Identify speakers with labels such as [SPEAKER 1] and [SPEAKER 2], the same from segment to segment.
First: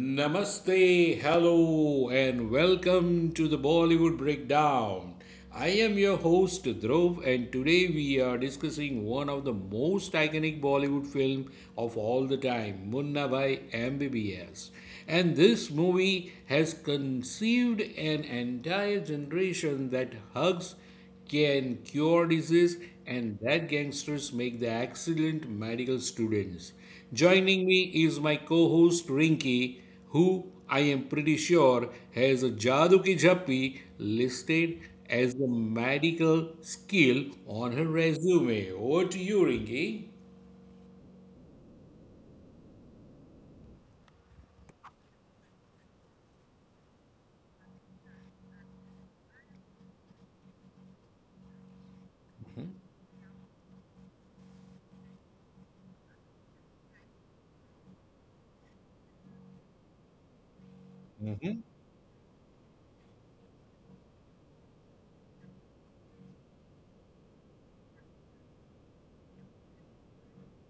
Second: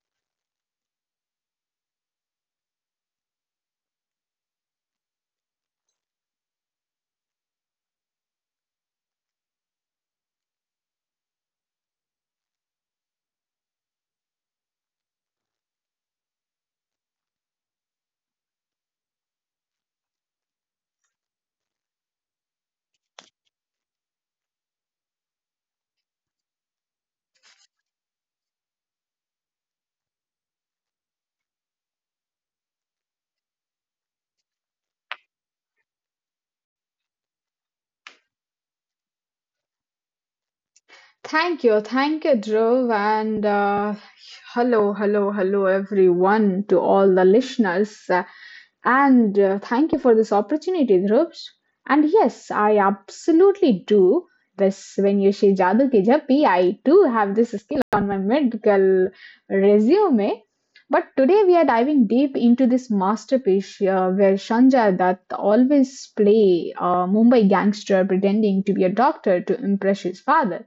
[SPEAKER 1] Namaste, hello, and welcome to the Bollywood Breakdown. I am your host Dhruv, and today we are discussing one of the most iconic Bollywood film of all the time, Munna Bhai MBBS. And this movie has conceived an entire generation that hugs can cure disease, and that gangsters make the excellent medical students. Joining me is my co-host Rinky, who I am pretty sure has a Jadoo Ki Jappi listed as a medical skill on her resume. Over to you, Rinky.
[SPEAKER 2] Thank you, Dhruv, and hello, hello, hello, everyone, to all the listeners. And Thank you for this opportunity, Dhruv. And yes, I absolutely do this. When you say Jadoo Ki Jappi, I do have this skill on my medical resume. But today we are diving deep into this masterpiece where Sanjay Dutt always play a Mumbai gangster pretending to be a doctor to impress his father.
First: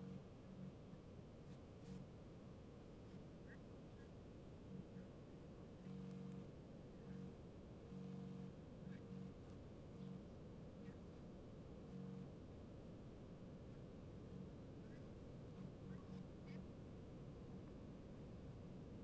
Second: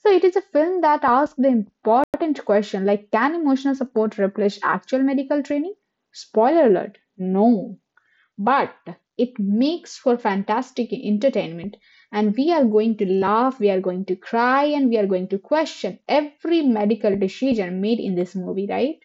[SPEAKER 2] So it is a film that asks the important question like can emotional support replace actual medical training? Spoiler alert, no. But it makes for fantastic entertainment and we are going to laugh, we are going to cry and we are going to question every medical decision made in this movie, right?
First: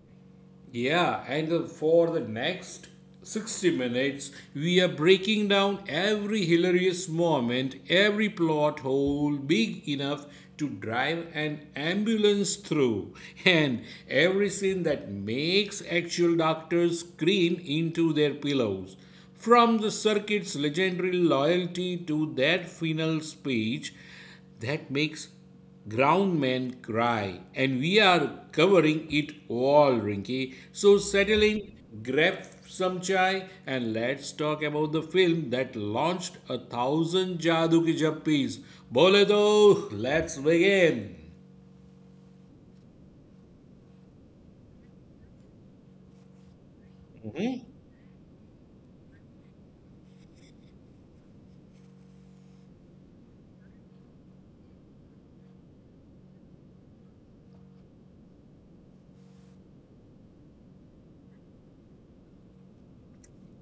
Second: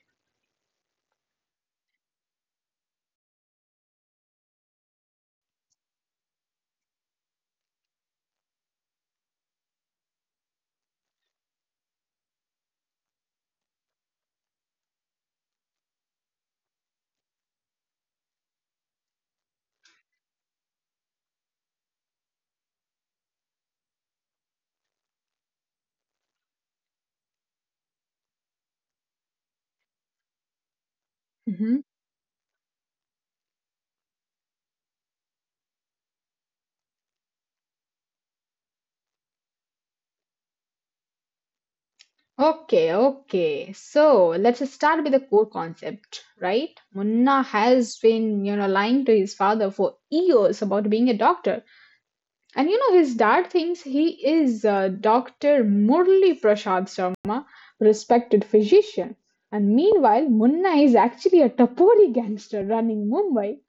[SPEAKER 1] Yeah, and for the next 60 minutes, we are breaking down every hilarious moment, every plot hole big enough to drive an ambulance through, and every scene that makes actual doctors scream into their pillows. From the circuit's legendary loyalty to that final speech that makes Ground men cry, and we are covering it all, Rinky. So settle in,
[SPEAKER 2] hmm
[SPEAKER 1] grab some chai, and let's talk about the film that launched a thousand Jadoo ki Jappies. Bole do, let's begin.
[SPEAKER 2] Okay, okay. So let's start with the core concept, right? Munna has been, you know, lying to his father for years about being a doctor. And you know, his dad thinks he is Dr. Murli Prasad Sharma, respected physician. And meanwhile, Munna is actually a Tapori gangster running Mumbai.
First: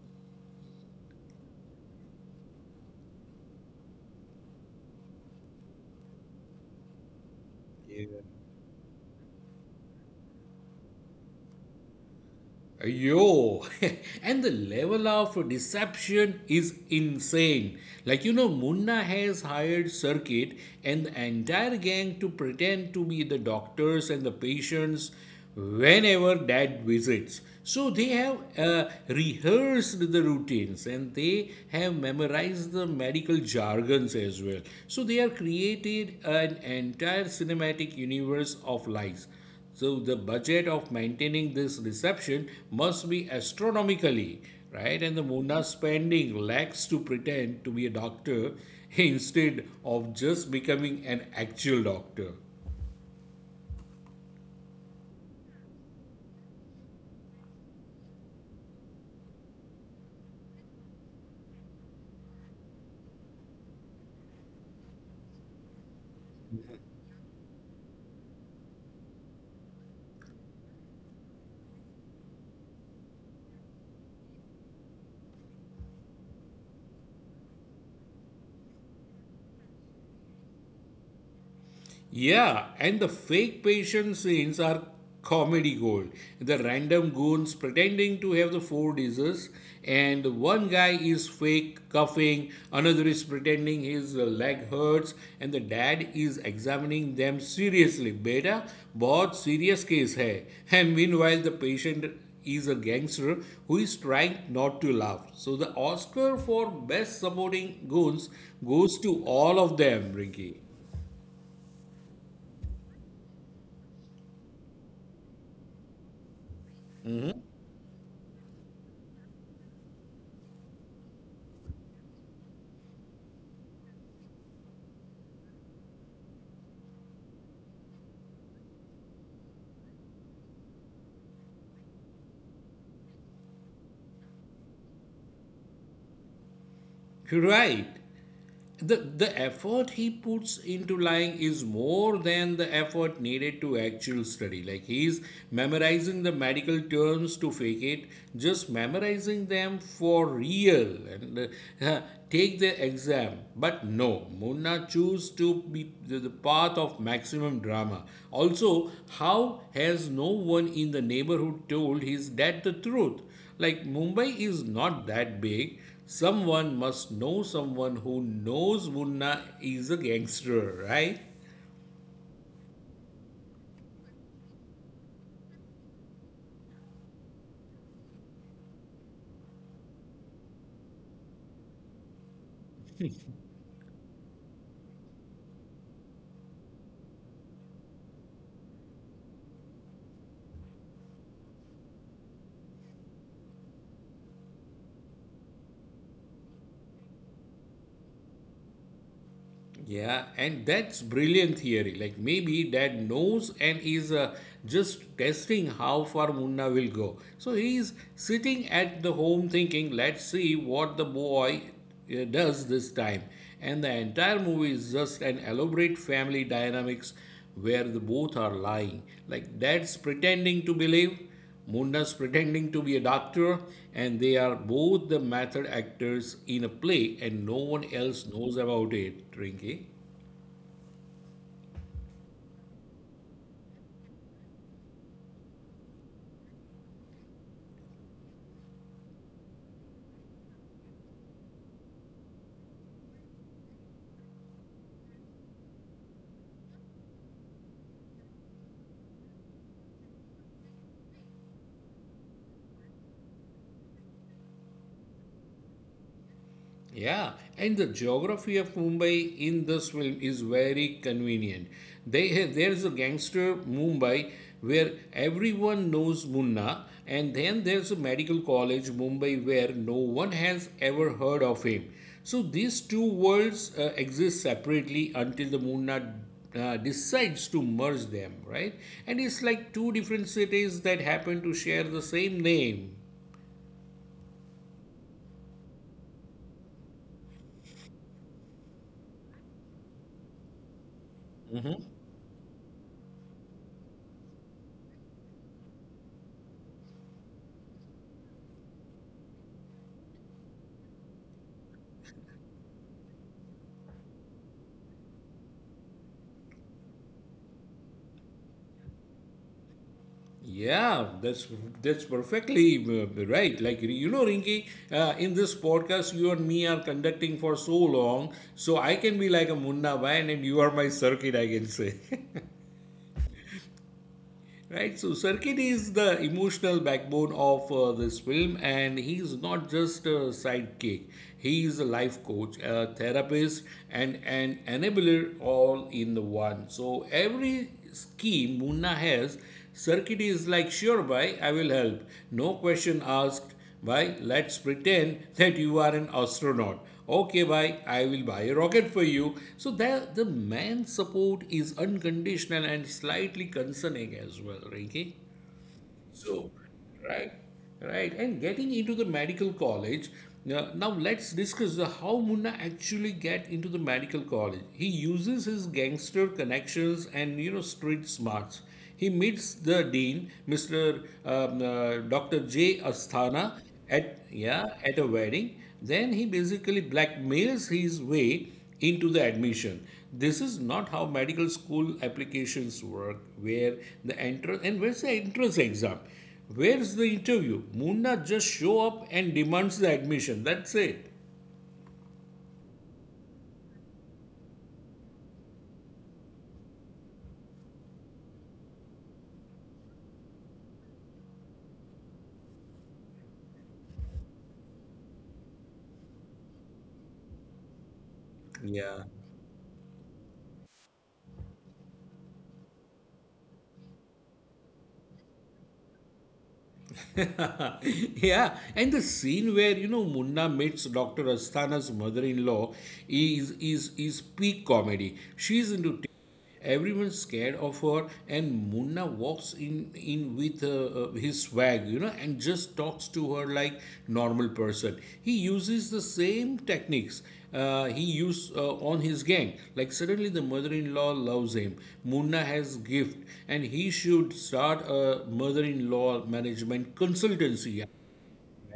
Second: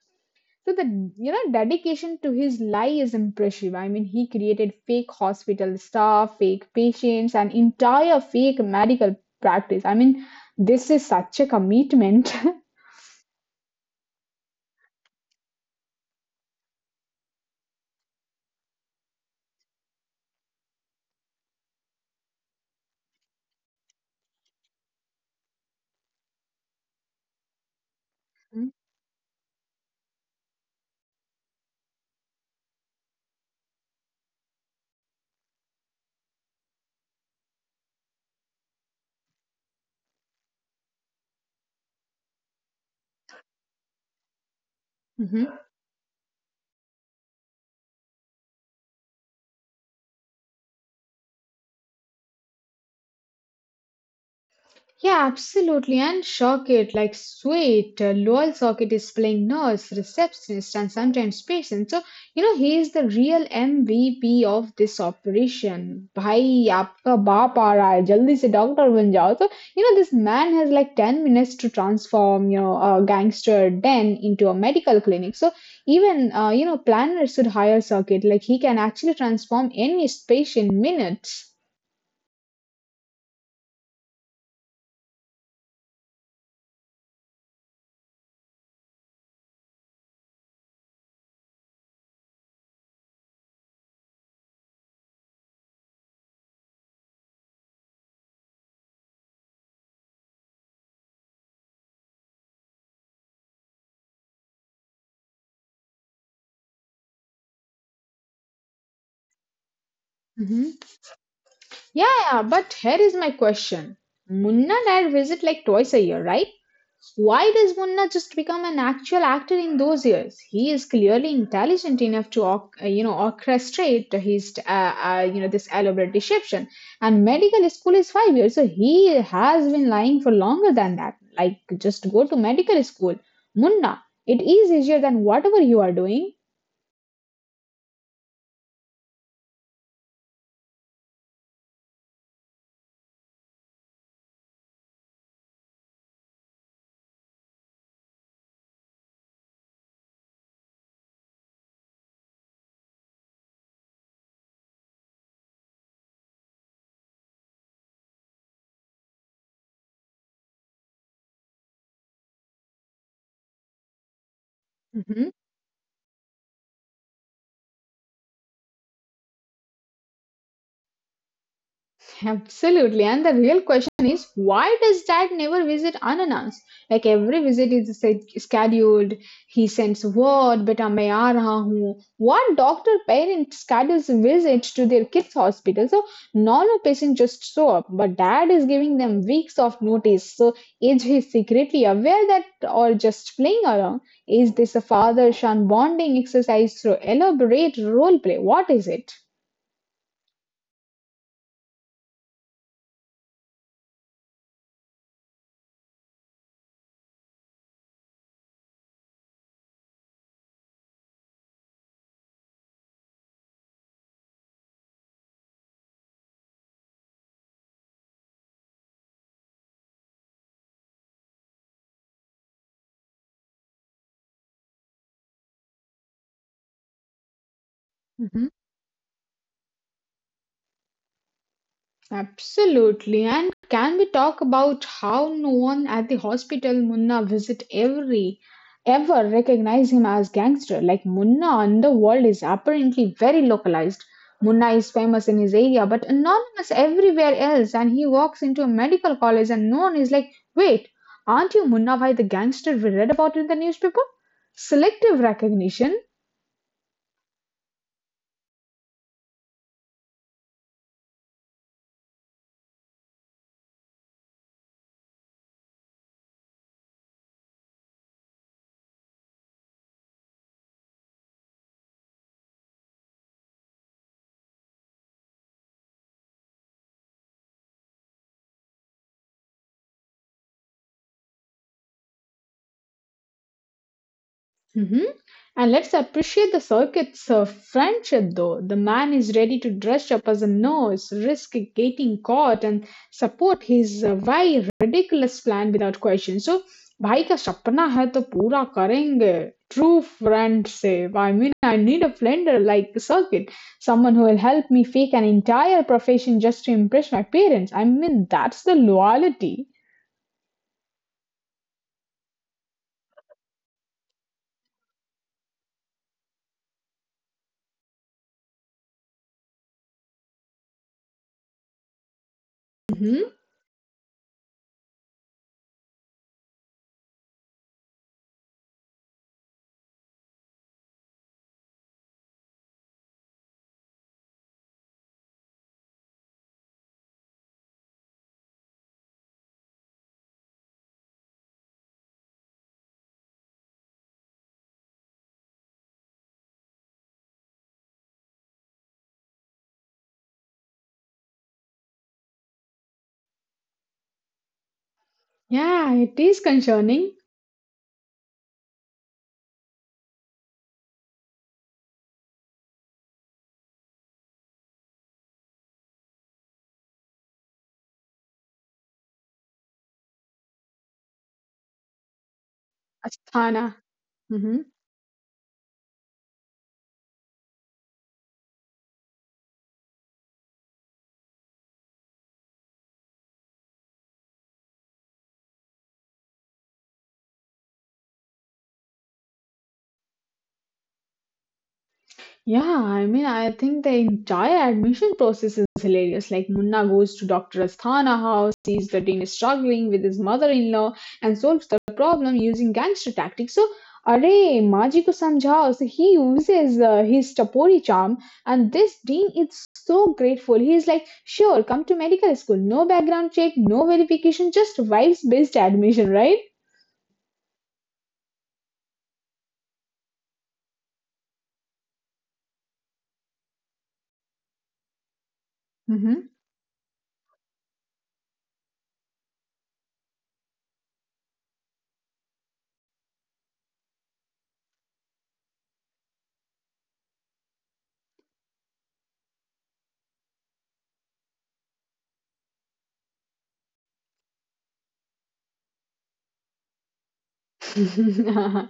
[SPEAKER 2] So the dedication to his lie is impressive. I mean, he created fake hospital staff, fake patients, and entire fake medical practice. I mean, this is such a commitment.
[SPEAKER 1] Yo, and the level of deception is insane. Like, you know, Munna has hired Circuit and the entire gang to pretend to be the doctors and the patients whenever dad visits. So they have rehearsed the routines and they have memorized the medical jargons as well. So they have created an entire cinematic universe of lies. So the budget of maintaining this reception must be astronomically, right? And the
[SPEAKER 2] Mhm.
[SPEAKER 1] Munna spending lacks to pretend to be a doctor instead of just becoming an actual doctor.
[SPEAKER 2] Yeah, absolutely. And Shocket, like sweet, Lowell Socket is playing nurse, receptionist, and sometimes patient. So, you know, he is the real MVP of this operation. Bhai, आपका बाप आ रहा है, जल्दी से doctor बन जाओ. So, you know, this man has like 10 minutes to transform, you know, a gangster den into a medical clinic. So, even, you know, planners should hire Socket. Like, he can actually transform any space in minutes.
[SPEAKER 1] Yeah, and the fake patient scenes are comedy gold. The random goons pretending to have the four diseases, and one guy is fake coughing, another is pretending his leg hurts, and the dad is examining them seriously. Beta, बहुत serious case है. And meanwhile, the patient is a gangster who is trying not to laugh. So the Oscar for best supporting goons goes to all of them, Ricky.
[SPEAKER 2] Mm-hmm. Yeah, yeah, but here is my question. Munna Nair visit like twice a year, right? Why does Munna just become an actual actor in those years? He is clearly intelligent enough to, you know, orchestrate his, you know, this elaborate deception. And medical school is 5 years, so he has been lying for longer than that. Like, just go to medical school, Munna. It is easier than whatever you are doing.
[SPEAKER 1] Right. The effort he puts into lying is more than the effort needed to actual study, like he's memorizing the medical terms to fake it, just memorizing them for real, and uh, take the exam. But no, Munna choose to be the path of maximum drama. Also, how has no one in the neighborhood told his dad the truth? Like, Mumbai is not
[SPEAKER 2] Mm-hmm.
[SPEAKER 1] that big. Someone must know someone who knows Munna is a gangster, right?
[SPEAKER 2] Absolutely. And the real question is why does dad never visit unannounced? Like every visit is scheduled. He sends word, beta main aa raha hoon. What doctor parent schedules visits to their kids' hospital? So normal patients just show up, but dad is giving them weeks of notice. So is he secretly aware that or just playing around? Is this a father-son bonding exercise through elaborate role play? What is it?
[SPEAKER 1] Yeah, and that's brilliant theory. Like maybe dad knows and is just testing how far Munna will go. So he's sitting at the home thinking, let's see what the boy does this time. And the entire movie is just an elaborate family dynamics where the both are lying. Like dad's pretending to believe, Munda's pretending to be a doctor, and they are both the method actors in a play, and no one else
[SPEAKER 2] Mhm.
[SPEAKER 1] knows about it, Rinki.
[SPEAKER 2] Absolutely. And can we talk about how no one at the hospital Munna visit every ever recognize him as gangster? Like Munna in the world is apparently very localized. Munna is famous in his area but anonymous everywhere else and he walks into a medical college and no one is like, wait, aren't you Munna Bhai the gangster we read about in the newspaper? Selective recognition.
[SPEAKER 1] Yeah, and the geography of Mumbai in this film is very convenient. There's a gangster Mumbai where everyone knows Munna, and then there's a medical college Mumbai where no one has ever heard of him. So these two worlds exist separately until the Munna decides to merge them, right? And it's like two different cities that happen to share the same name.
[SPEAKER 2] Mhm. And let's appreciate the circuits of friendship, though. The man is ready to dress up as a nurse, risk getting caught, and support his very ridiculous plan without question. So, भाई का सपना है तो पूरा करेंगे. True friend से. I mean, I need a friend like circuit. Someone who will help me fake an entire profession just to impress my parents. I mean, that's the loyalty.
[SPEAKER 1] Yeah, that's perfectly right. Like you know, Rinky, in this podcast, you and me are conducting for so long, so I can be like a Munna Bayan and you are my circuit, I can say.
[SPEAKER 2] hmm
[SPEAKER 1] Right, so Sarkit is the emotional backbone of this film, and he's not just a sidekick. He is a life coach, a therapist, and an enabler all in the one. So every scheme Munna has, Sarkit is like, sure, bhai, I will help. No question asked. Why? Let's pretend that you are an astronaut. Okay, why? I will buy a rocket for you. So that the man's support is unconditional and slightly concerning as well, Rinky.
[SPEAKER 2] Yeah, it is
[SPEAKER 1] So,
[SPEAKER 2] concerning.
[SPEAKER 1] right, right. And getting into the medical college, now, now let's discuss how Munna actually get into the medical college. He uses his gangster connections and, you know, street smarts. He meets the dean, Mr. Dr. J. Asthana,
[SPEAKER 2] Asthana.
[SPEAKER 1] at,
[SPEAKER 2] Mm-hmm.
[SPEAKER 1] yeah, at a wedding. Then he basically blackmails his way into the admission. This is not how medical school applications work. Where the entrance, and where's the entrance exam? Where's the interview? Munna just show up and demands the admission. That's it.
[SPEAKER 2] Yeah, I mean, I think the entire admission process is hilarious. Like, Munna goes to Dr. Asthana house, sees the Dean is struggling with his mother-in-law, and solves the problem using gangster tactics. So, array, Maji ko samjhao. So, he uses his Tapori charm, and this
[SPEAKER 1] Yeah.
[SPEAKER 2] Dean is so grateful. He is like, sure, come to medical school. No background check, no verification, just vibes-based admission, right?
[SPEAKER 1] Yeah, and the scene where you know Munna meets Dr. Asthana's mother-in-law is peak comedy. She's into, everyone's scared of her, and Munna walks in with his swag, you know, and just talks to her like normal person. He uses the same techniques he used on his gang. Like suddenly, the mother-in-law loves him. Munna has gift, and he should start a mother-in-law management consultancy.
[SPEAKER 2] Definitely,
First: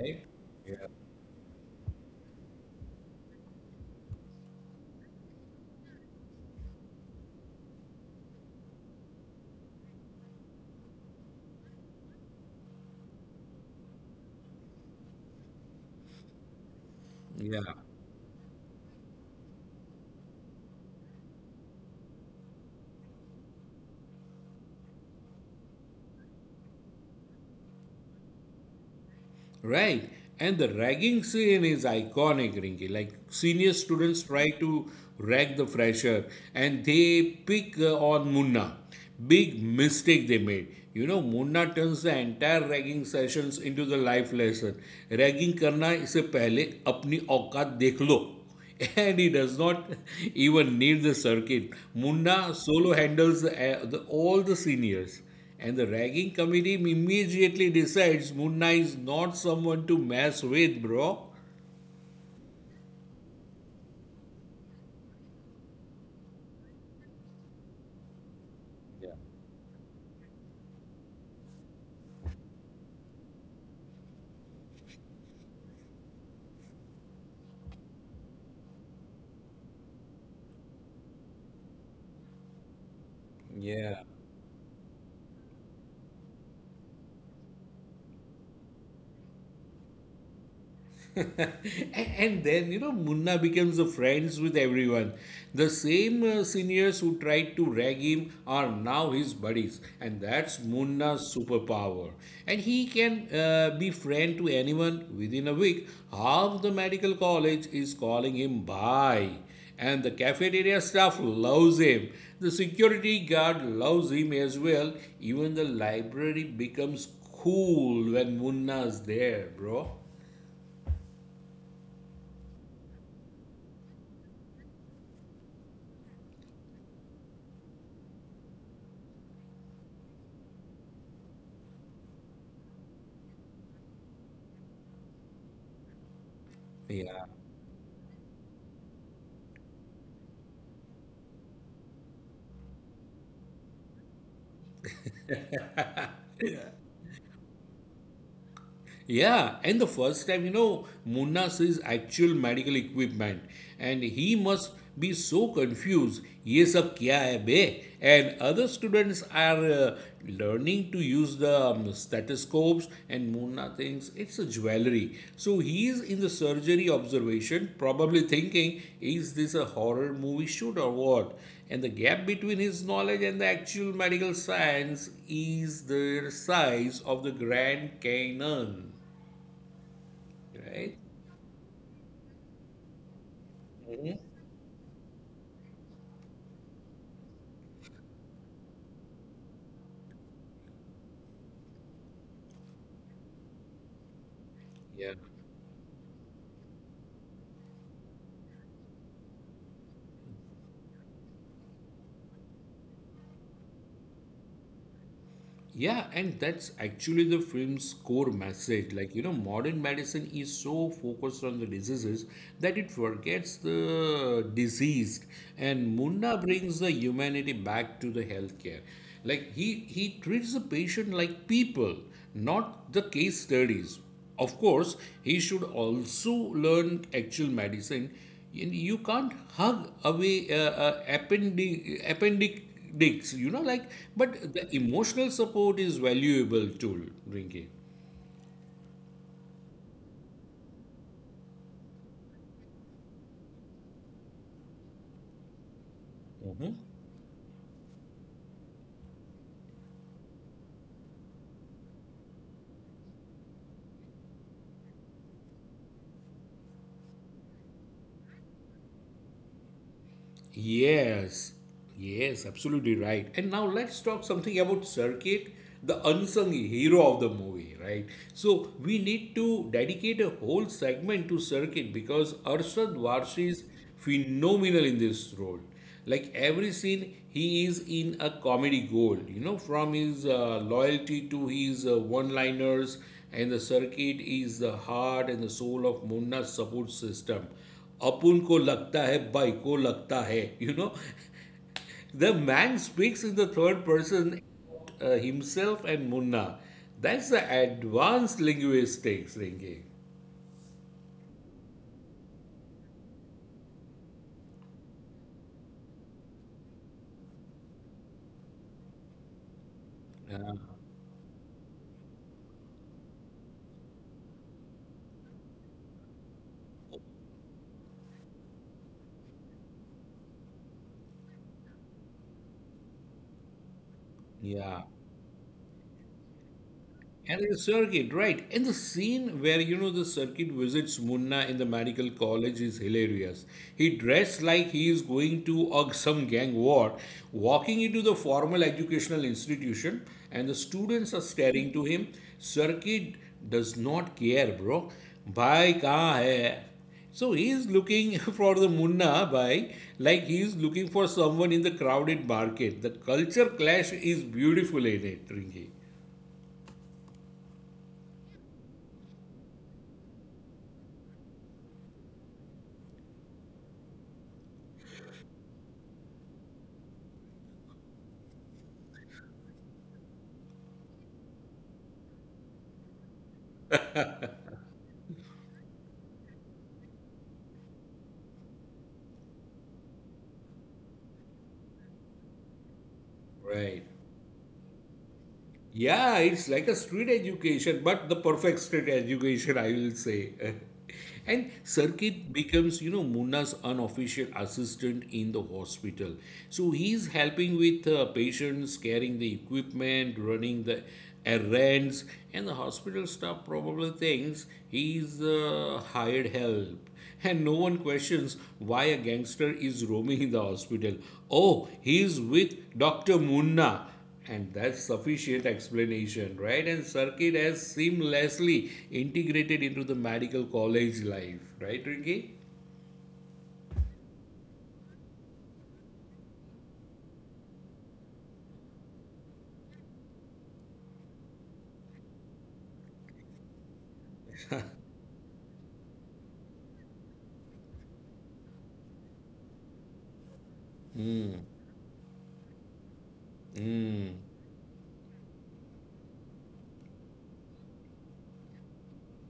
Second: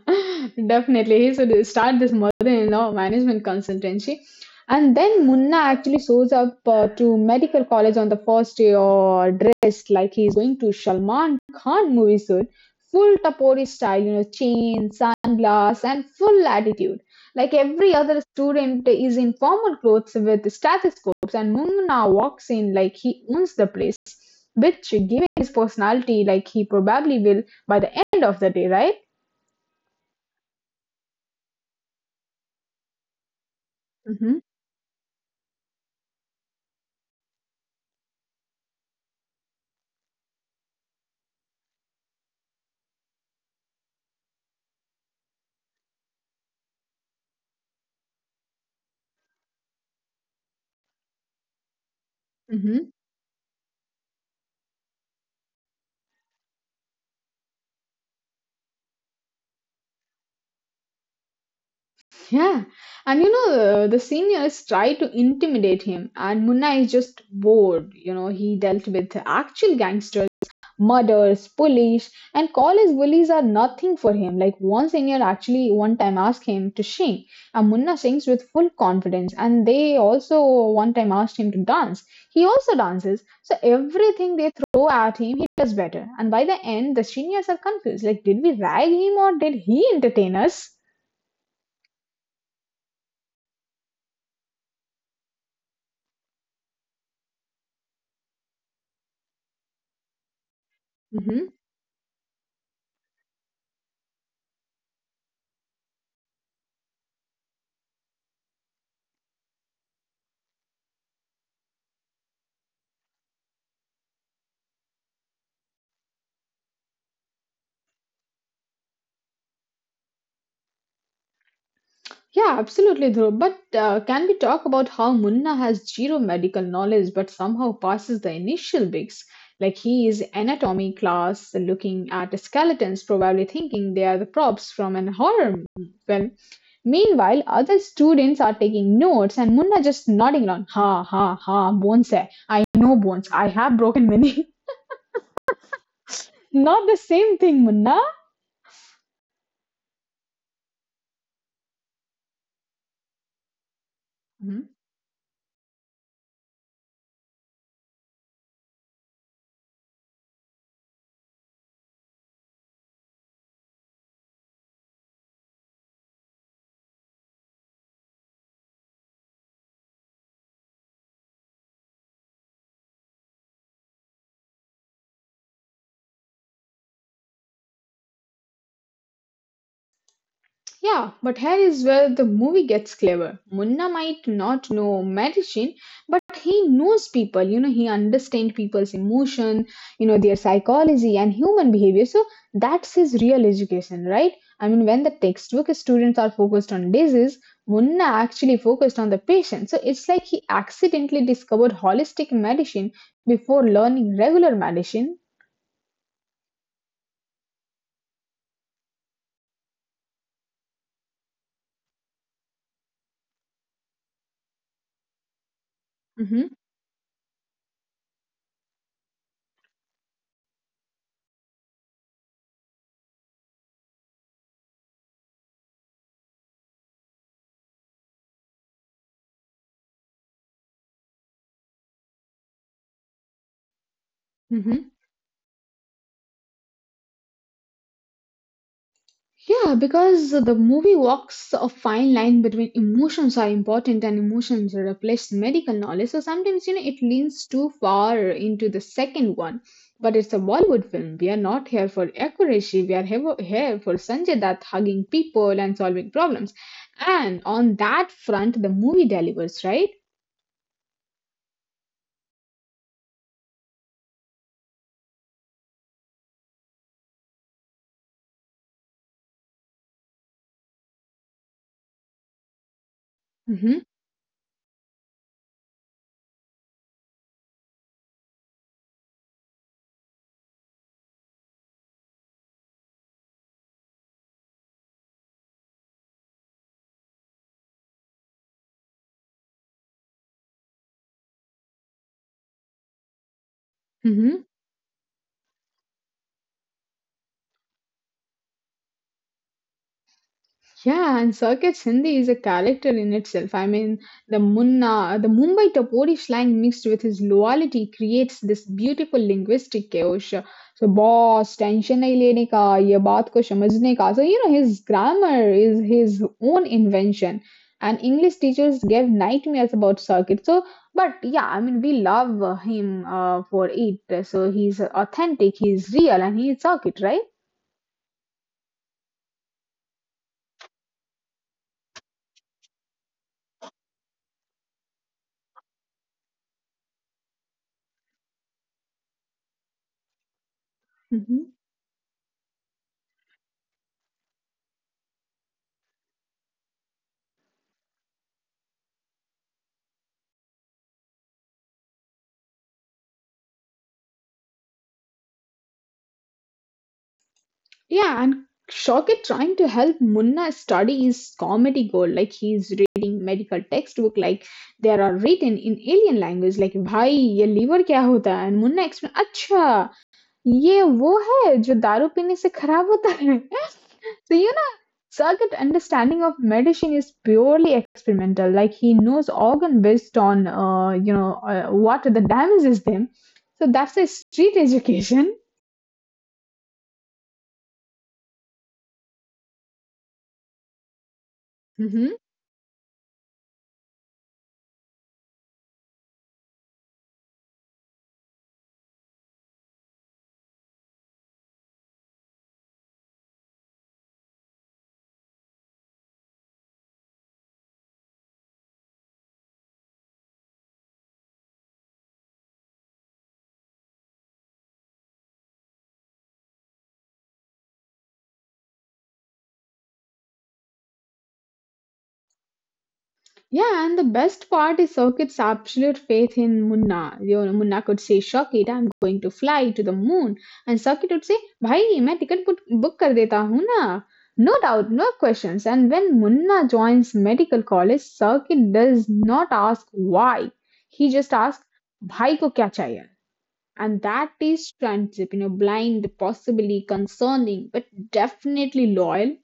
[SPEAKER 2] he should start this mother-in-law management consultancy. And then Munna actually shows up to medical college on the first day or dressed like he's going to Salman Khan movie suit, full tapori style, you know, chain, sunglass, and full attitude. Like every other student is in formal clothes with stethoscopes, and Munna walks in like he owns the place, which given his personality, like he probably will by the end of the day, right?
[SPEAKER 1] Right. And the ragging scene is iconic, Rinki. Like senior students
[SPEAKER 2] hmm
[SPEAKER 1] try to rag the fresher and they pick on Munna. Big mistake they made. You know, Munna turns the entire ragging sessions into the life lesson. Ragging करना इससे पहले अपनी औकात देख लो and he does not even need the circuit. Munna
[SPEAKER 2] hmm
[SPEAKER 1] solo handles all the seniors, and the ragging committee immediately decides Munna is not someone to mess with, bro.
[SPEAKER 2] Yeah. And you know, the seniors try to intimidate him, and Munna is just bored. You know, he dealt with actual gangsters murders, police, and college bullies are nothing for him. Like one senior actually one time asked him to sing, and Munna sings with full confidence. And they also one time asked him to dance. He also dances. So
[SPEAKER 1] Yeah.
[SPEAKER 2] everything they throw at him, he does better. And by the end, the seniors are confused. Like, did we rag him or did he entertain us?
[SPEAKER 1] And then, you know, Munna becomes a friends with everyone. The same seniors who tried to rag him are now his buddies. And that's Munna's
[SPEAKER 2] Mhm.
[SPEAKER 1] superpower. And he can be friend to anyone within a week. Half the medical college is calling him bhai. And the cafeteria staff loves him. The security guard loves him as well. Even the library becomes cool when Munna's there, bro.
[SPEAKER 2] Yeah, absolutely, Dhruv. But can we talk about how Munna has zero medical knowledge but somehow passes the initial bigs? Like he is anatomy class looking at skeletons, probably thinking they are the props from an horror film.
[SPEAKER 1] Yeah.
[SPEAKER 2] Meanwhile, other students are taking notes and Munna just nodding along. Ha ha ha, bones. Hai. I know bones. I have broken many. Not the same thing, Munna.
[SPEAKER 1] Yeah, and the first time, you know, Munna sees actual medical equipment and he must be so confused. Ye sab kya hai be? And other students are learning to use the stethoscopes and Munna thinks it's a jewelry. So he is in the surgery observation, probably thinking, is this a horror movie shoot or what? And the gap between his knowledge and the actual medical science is the size of the Grand Canyon. Right?
[SPEAKER 2] Yeah, but here is where the movie gets clever. Munna
[SPEAKER 1] Mhm.
[SPEAKER 2] might not know medicine, but he knows people. You know, he understands people's emotion, you know, their psychology and human behavior. So that's his real education, right? I mean, when
[SPEAKER 1] Yeah.
[SPEAKER 2] the textbook students are focused on disease, Munna actually focused on the patient. So it's like he accidentally discovered holistic medicine before learning regular medicine.
[SPEAKER 1] Yeah, and that's actually the film's core message. Like, you know, modern medicine is so focused on the diseases that it forgets the diseased. And Munna
[SPEAKER 2] hmm
[SPEAKER 1] brings the humanity back to the healthcare. Like he treats the patient like people, not the case studies. Of course, he should also learn actual medicine. You can't hug away appendix digs, you know, like, but the
[SPEAKER 2] hmm
[SPEAKER 1] emotional support is valuable tool, Rinki.
[SPEAKER 2] Yeah, because the movie walks a fine line between emotions are important and emotions replace medical knowledge. So sometimes, you
[SPEAKER 1] Hmm.
[SPEAKER 2] know, it leans too far into the second one. But it's a Bollywood film. We are not here for accuracy. We are here for Sanjay Dutt hugging people and solving problems. And on that front, the movie delivers, right?
[SPEAKER 1] Yes, yes, absolutely right. And now let's talk something about Circuit, the unsung hero of the movie, right? So we need to dedicate a whole segment to Circuit because Arshad Varshi is
[SPEAKER 2] Mm-hmm.
[SPEAKER 1] phenomenal in this role. Like every scene, he is in a comedy gold, you know, from his loyalty to his one liners, and the circuit is the heart and the soul of Munna's support system. अपुन को लगता है by को लगता है you know the man speaks in the third
[SPEAKER 2] Mm-hmm.
[SPEAKER 1] Person himself and Munna that's the advance linguistics thinking
[SPEAKER 2] Yeah, and Circuit Sindhi is a character in itself. I mean, the Munna, the Mumbai Tapori slang mixed with his loyalty creates this beautiful linguistic chaos. So, boss, tension nahi lene ka, ye baat ko samajhne ka. So, you know, his grammar is his own invention. And English teachers gave nightmares about Circuit. So, but yeah, I mean, we love him for it. So, he's
[SPEAKER 1] या.
[SPEAKER 2] authentic, he's real, and he's Circuit, right?
[SPEAKER 1] And the circuit, right? And the scene where you know the circuit visits Munna in the medical college is hilarious. He dressed like he is going to a some gang war, walking into the formal educational institution, and the students are staring to him. Circuit does not care, bro. Bhai kahan hai? So he is looking for the Munna bhai, like he is looking for someone in the crowded market. The culture clash is beautiful in it, Ringi.
[SPEAKER 2] Yeah, and Shoket trying to help Munna study is comedy gold. Like he's reading medical textbook, like there are written in alien language. Like भाई ये liver क्या होता है? And Munna explain, अच्छा ये वो है जो दारू पीने से खराब होता है. So you know, Shoket understanding of medicine is purely experimental. Like he knows organ based on you know what the damages them. So that's
[SPEAKER 1] Right.
[SPEAKER 2] a street education.
[SPEAKER 1] Yeah, it's like a street education, but the perfect street education, I will say. And
[SPEAKER 2] Mm-hmm.
[SPEAKER 1] Circuit becomes, you know, Munna's unofficial assistant in the hospital. So he's helping with patients, carrying the equipment, running the errands, and the hospital staff probably thinks he's hired help. And no one questions why a gangster is roaming in the hospital. Oh, he's with Dr. Munna and that's sufficient explanation, right? And circuit has seamlessly integrated into the medical college life, right, Ricky?
[SPEAKER 2] Yeah, and the best part is Sokit's absolute faith in Munna. You know, Munna could say, Shokit, I'm going to fly to the moon. And Sokit would say, Bhai, main ticket book kar deta hoon na. No doubt, no questions. And when Munna joins medical college, Sokit does not ask why. He just asks, Bhai ko kya chahiye? And
[SPEAKER 1] Mm.
[SPEAKER 2] that is friendship, you know, blind, possibly concerning, but definitely loyal.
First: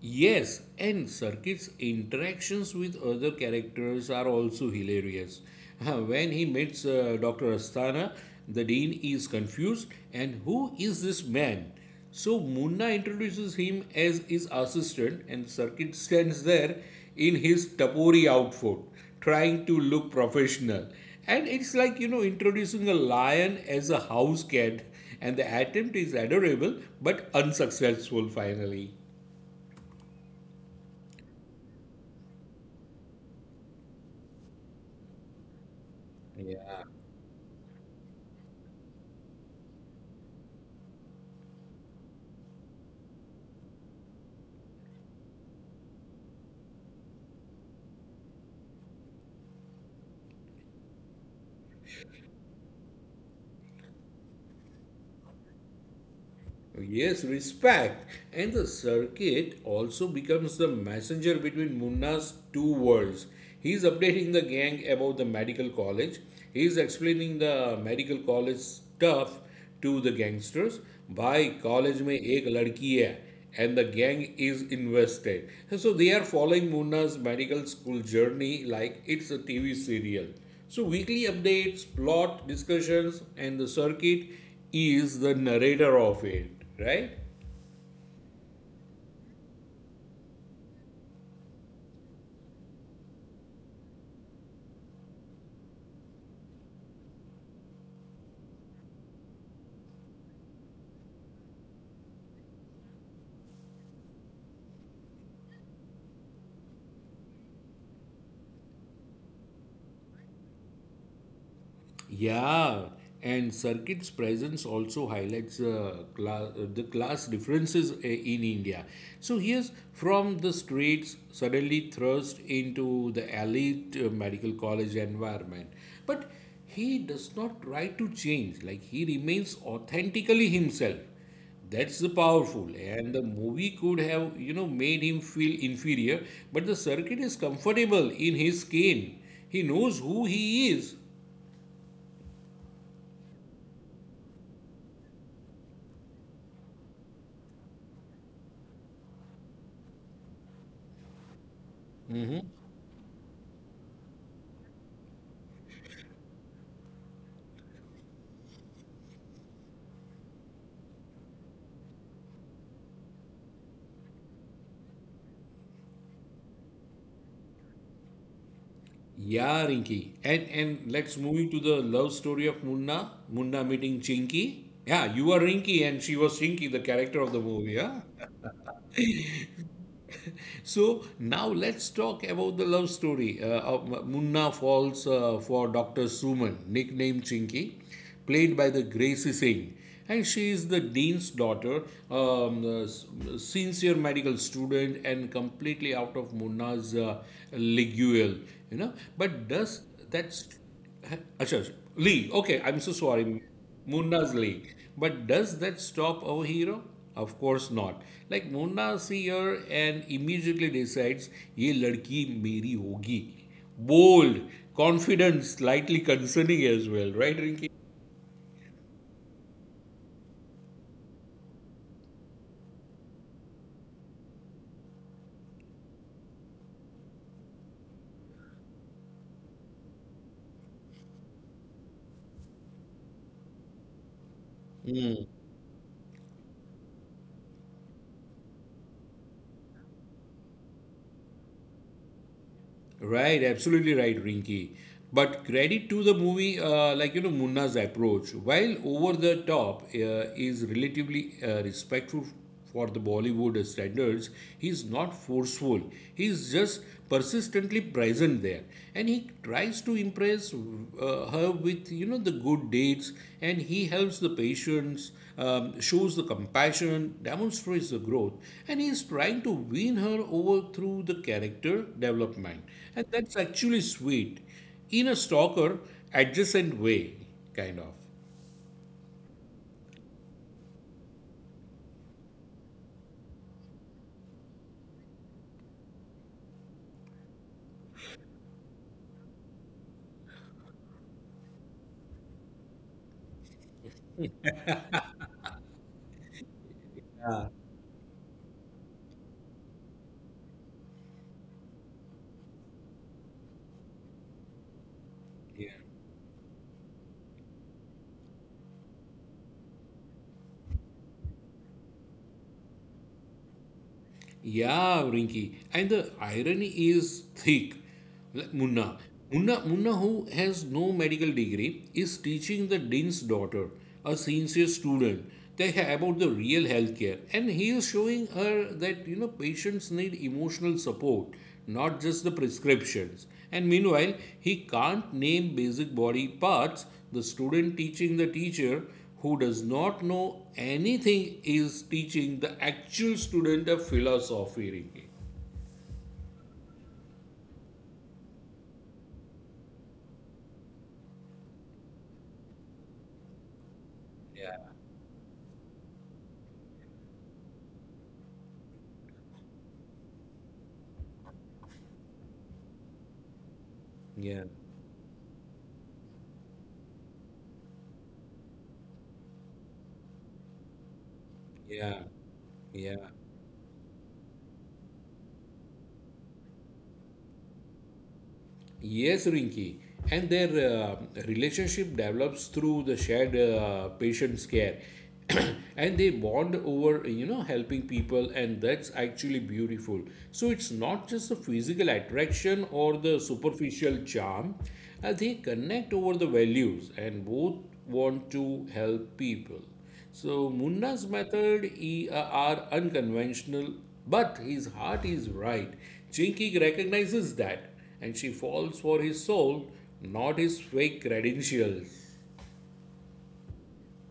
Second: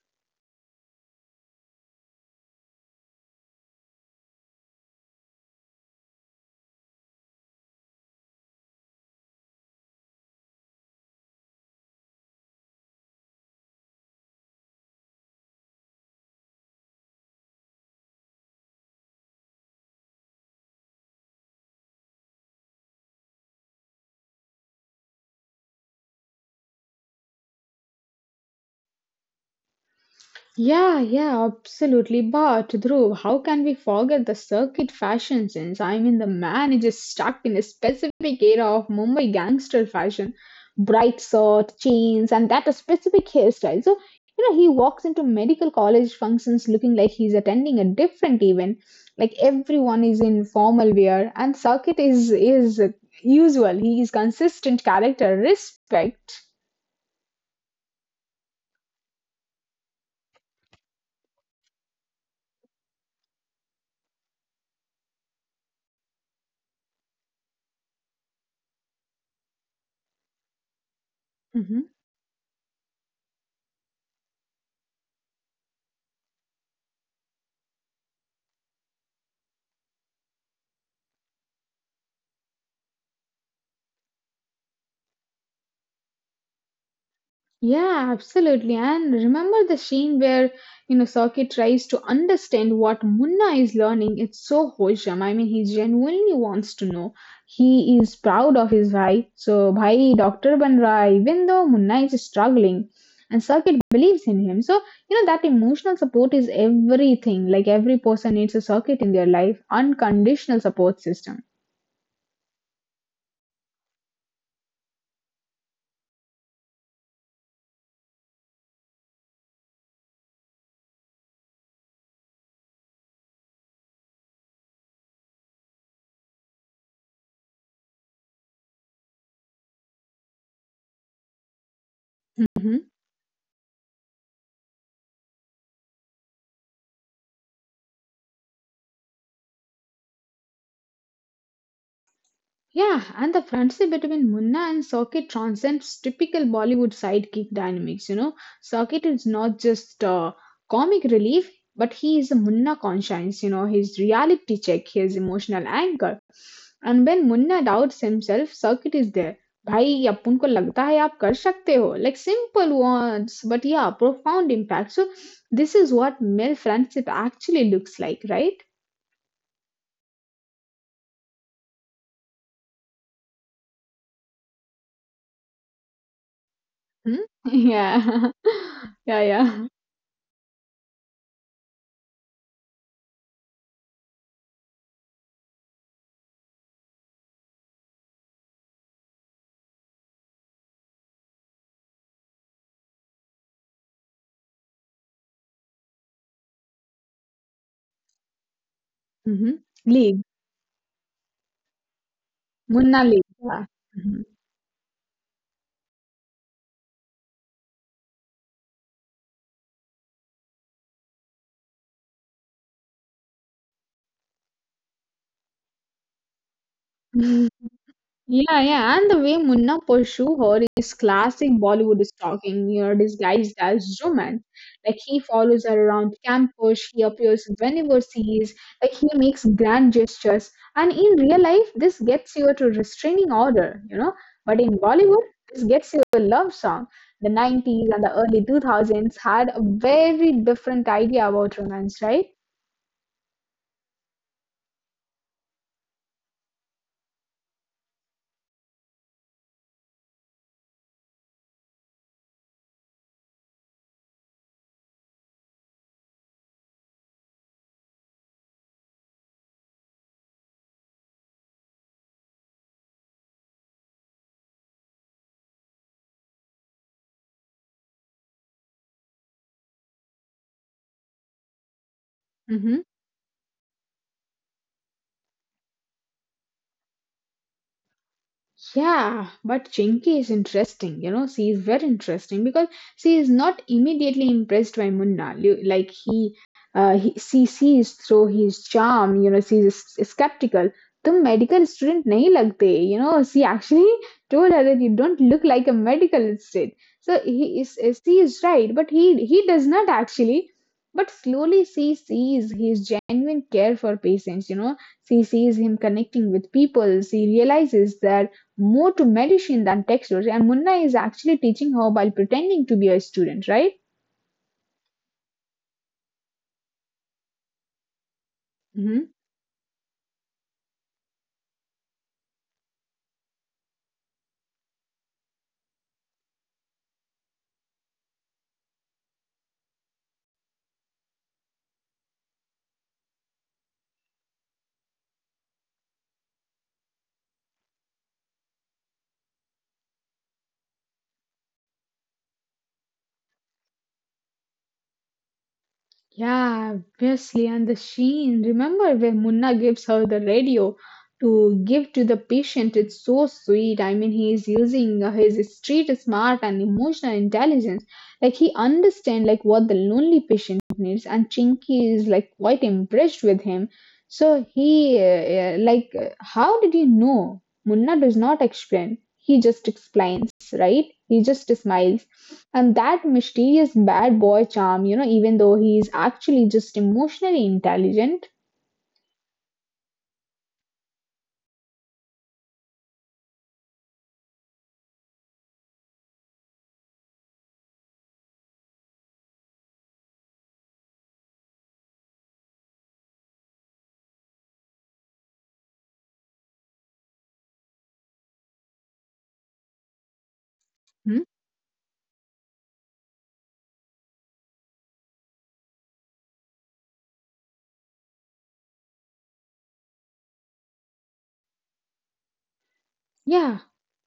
[SPEAKER 1] Yes, and Circuit's interactions with other characters are also hilarious. When he meets Dr. Asthana, the dean is confused and who is this man? So Munna introduces him as his assistant, and Circuit stands there in his tapori outfit, trying to look professional. And it's like, you know, introducing a lion as a house cat, and the attempt is adorable but unsuccessful finally.
[SPEAKER 2] Yeah, yeah, absolutely. But Dhruv, how can we forget the circuit fashion sense? I mean, the man is just stuck in a specific era of Mumbai gangster fashion, bright shirt, chains, and that a specific hairstyle. So, you know, he walks into medical college functions looking like he's attending a different event. Like everyone is in formal wear, and circuit is usual. He is consistent character, respect.
[SPEAKER 1] Yes, respect. And the circuit also becomes the messenger between Munna's two worlds. He's updating the gang about the medical college. He's explaining the medical college stuff to the gangsters. By
[SPEAKER 2] Mm-hmm.
[SPEAKER 1] college mein ek ladki hai and the gang is invested. So they are following Munna's medical school journey like it's a TV serial. So weekly updates, plot discussions, and the circuit is the narrator of it, right?
[SPEAKER 2] Yeah, absolutely. And remember the scene where, you know, Saki tries to understand what Munna is learning. It's so wholesome. I mean, he genuinely wants to know. He is proud of his bhai. So, bhai, Dr. Banra, even though Munna is struggling, and Saki believes in him. So, you know, that emotional support is everything. Like, every person needs a circuit in their life, unconditional support system.
[SPEAKER 1] Yeah, and circuit's presence also highlights the class differences in India. So here's from the streets suddenly thrust into the elite medical college environment. But he does not try to change, like he remains authentically himself. That's the powerful,
[SPEAKER 2] hmm
[SPEAKER 1] and the movie could have you know made him feel inferior, but the circuit is comfortable in his skin. He knows who he is.
[SPEAKER 2] Yeah, and the friendship between Munna and Circuit transcends typical Bollywood sidekick dynamics. You know, Circuit is not just comic relief, but he is a Munna conscience, you know, his reality check, his emotional anchor. And when Munna doubts himself, Circuit is there. भाई अब उनको लगता है आप कर सकते हो like simple words but yeah profound impact so this is what male friendship actually looks like, right?
[SPEAKER 1] Yeah, Rinky. And let's move into the love story of Munna. Munna meeting Chinky. Yeah, you were Rinky and she was Chinky, the
[SPEAKER 2] hmm?
[SPEAKER 1] character of the movie. Yeah.
[SPEAKER 2] Yeah. Yeah, yeah.
[SPEAKER 1] So now let's talk about the love story. Of Munna falls for Dr. Suman, nicknamed Chinky, played by the Gracie Singh. And she is the dean's daughter, a sincere medical student, and completely out of Munna's liguel. You know, but
[SPEAKER 2] Mhm.
[SPEAKER 1] does
[SPEAKER 2] League.
[SPEAKER 1] that's achha, achha. Lee, okay, I'm so
[SPEAKER 2] Munna League.
[SPEAKER 1] sorry.
[SPEAKER 2] Yeah. Mhm.
[SPEAKER 1] Munna's Lee. But does that stop our hero? Of course not. Like Munna sees her and immediately decides, ये लड़की मेरी होगी. Bold, confident, slightly concerning as well, right, Rinki?
[SPEAKER 2] Yeah, yeah, and the way Munna pursue her is classic Bollywood stalking, you know, disguised as romance. Like he follows her around campus, he appears whenever she is, like he makes grand gestures. And in real life, this gets you to restraining order, you know. But in Bollywood, this gets you a love song. The 90s and the early 2000s had a very different idea about romance, right?
[SPEAKER 1] Right, absolutely right, Rinky. But credit to the movie, like you know, Munna's approach, while over the top, is relatively respectful for the Bollywood standards. He's not forceful. He's just persistently present there, and he tries to impress her with you know the good deeds, and he helps the patients, shows the compassion, demonstrates the growth, and he is trying to win her over through the character development,
[SPEAKER 2] Mm-hmm.
[SPEAKER 1] and that's actually sweet in a stalker adjacent way kind of.
[SPEAKER 2] Yeah, but Chinky is interesting, you know, she is very interesting because she is not immediately impressed by Munna. Li- Like he she sees through his charm, you know, she is skeptical. The medical student nahi lagte, you know, she actually told her that you don't look like a medical student. So he is, she is right, but he does not actually. But slowly she sees his genuine care for patients, you know, she sees
[SPEAKER 1] Yeah
[SPEAKER 2] him connecting with people. She realizes that more to medicine than textbooks. And Munna is actually teaching her while pretending to be a student, right?
[SPEAKER 1] Yeah, Rinky. And the irony is thick. Like Munna. Munna, who has no medical degree, is teaching the dean's daughter, a sincere student, about the real healthcare. And he is showing her that you know patients need emotional support, not just the prescriptions. And meanwhile, he can't name basic body parts. The student teaching the teacher who does not know anything is teaching the actual student a philosophy, Rinki.
[SPEAKER 2] Yeah, obviously. And the sheen. Remember when Munna gives her the radio to give to the patient? It's so sweet. I mean, he is using his street smart and emotional intelligence. Like he understands like what the lonely patient needs, and Chinky is like quite impressed with him.
[SPEAKER 1] Yeah,
[SPEAKER 2] How did you know? Munna does not explain. He just explains, right? He just
[SPEAKER 1] yeah,
[SPEAKER 2] smiles. And
[SPEAKER 1] yeah.
[SPEAKER 2] that mysterious bad boy charm, you know, even though he is actually just emotionally intelligent.
[SPEAKER 1] Yes, Rinki. And their uh, relationship develops through the shared patient's care. And they bond over, you know, helping people, and that's actually beautiful. So it's not just the physical attraction or the superficial charm, they connect over the values, and both want to help people. So Munna's
[SPEAKER 2] Hmm?
[SPEAKER 1] method, are unconventional, but his heart is right. Chinky recognizes that, and she falls for his soul, not his fake credentials.
[SPEAKER 2] Yeah,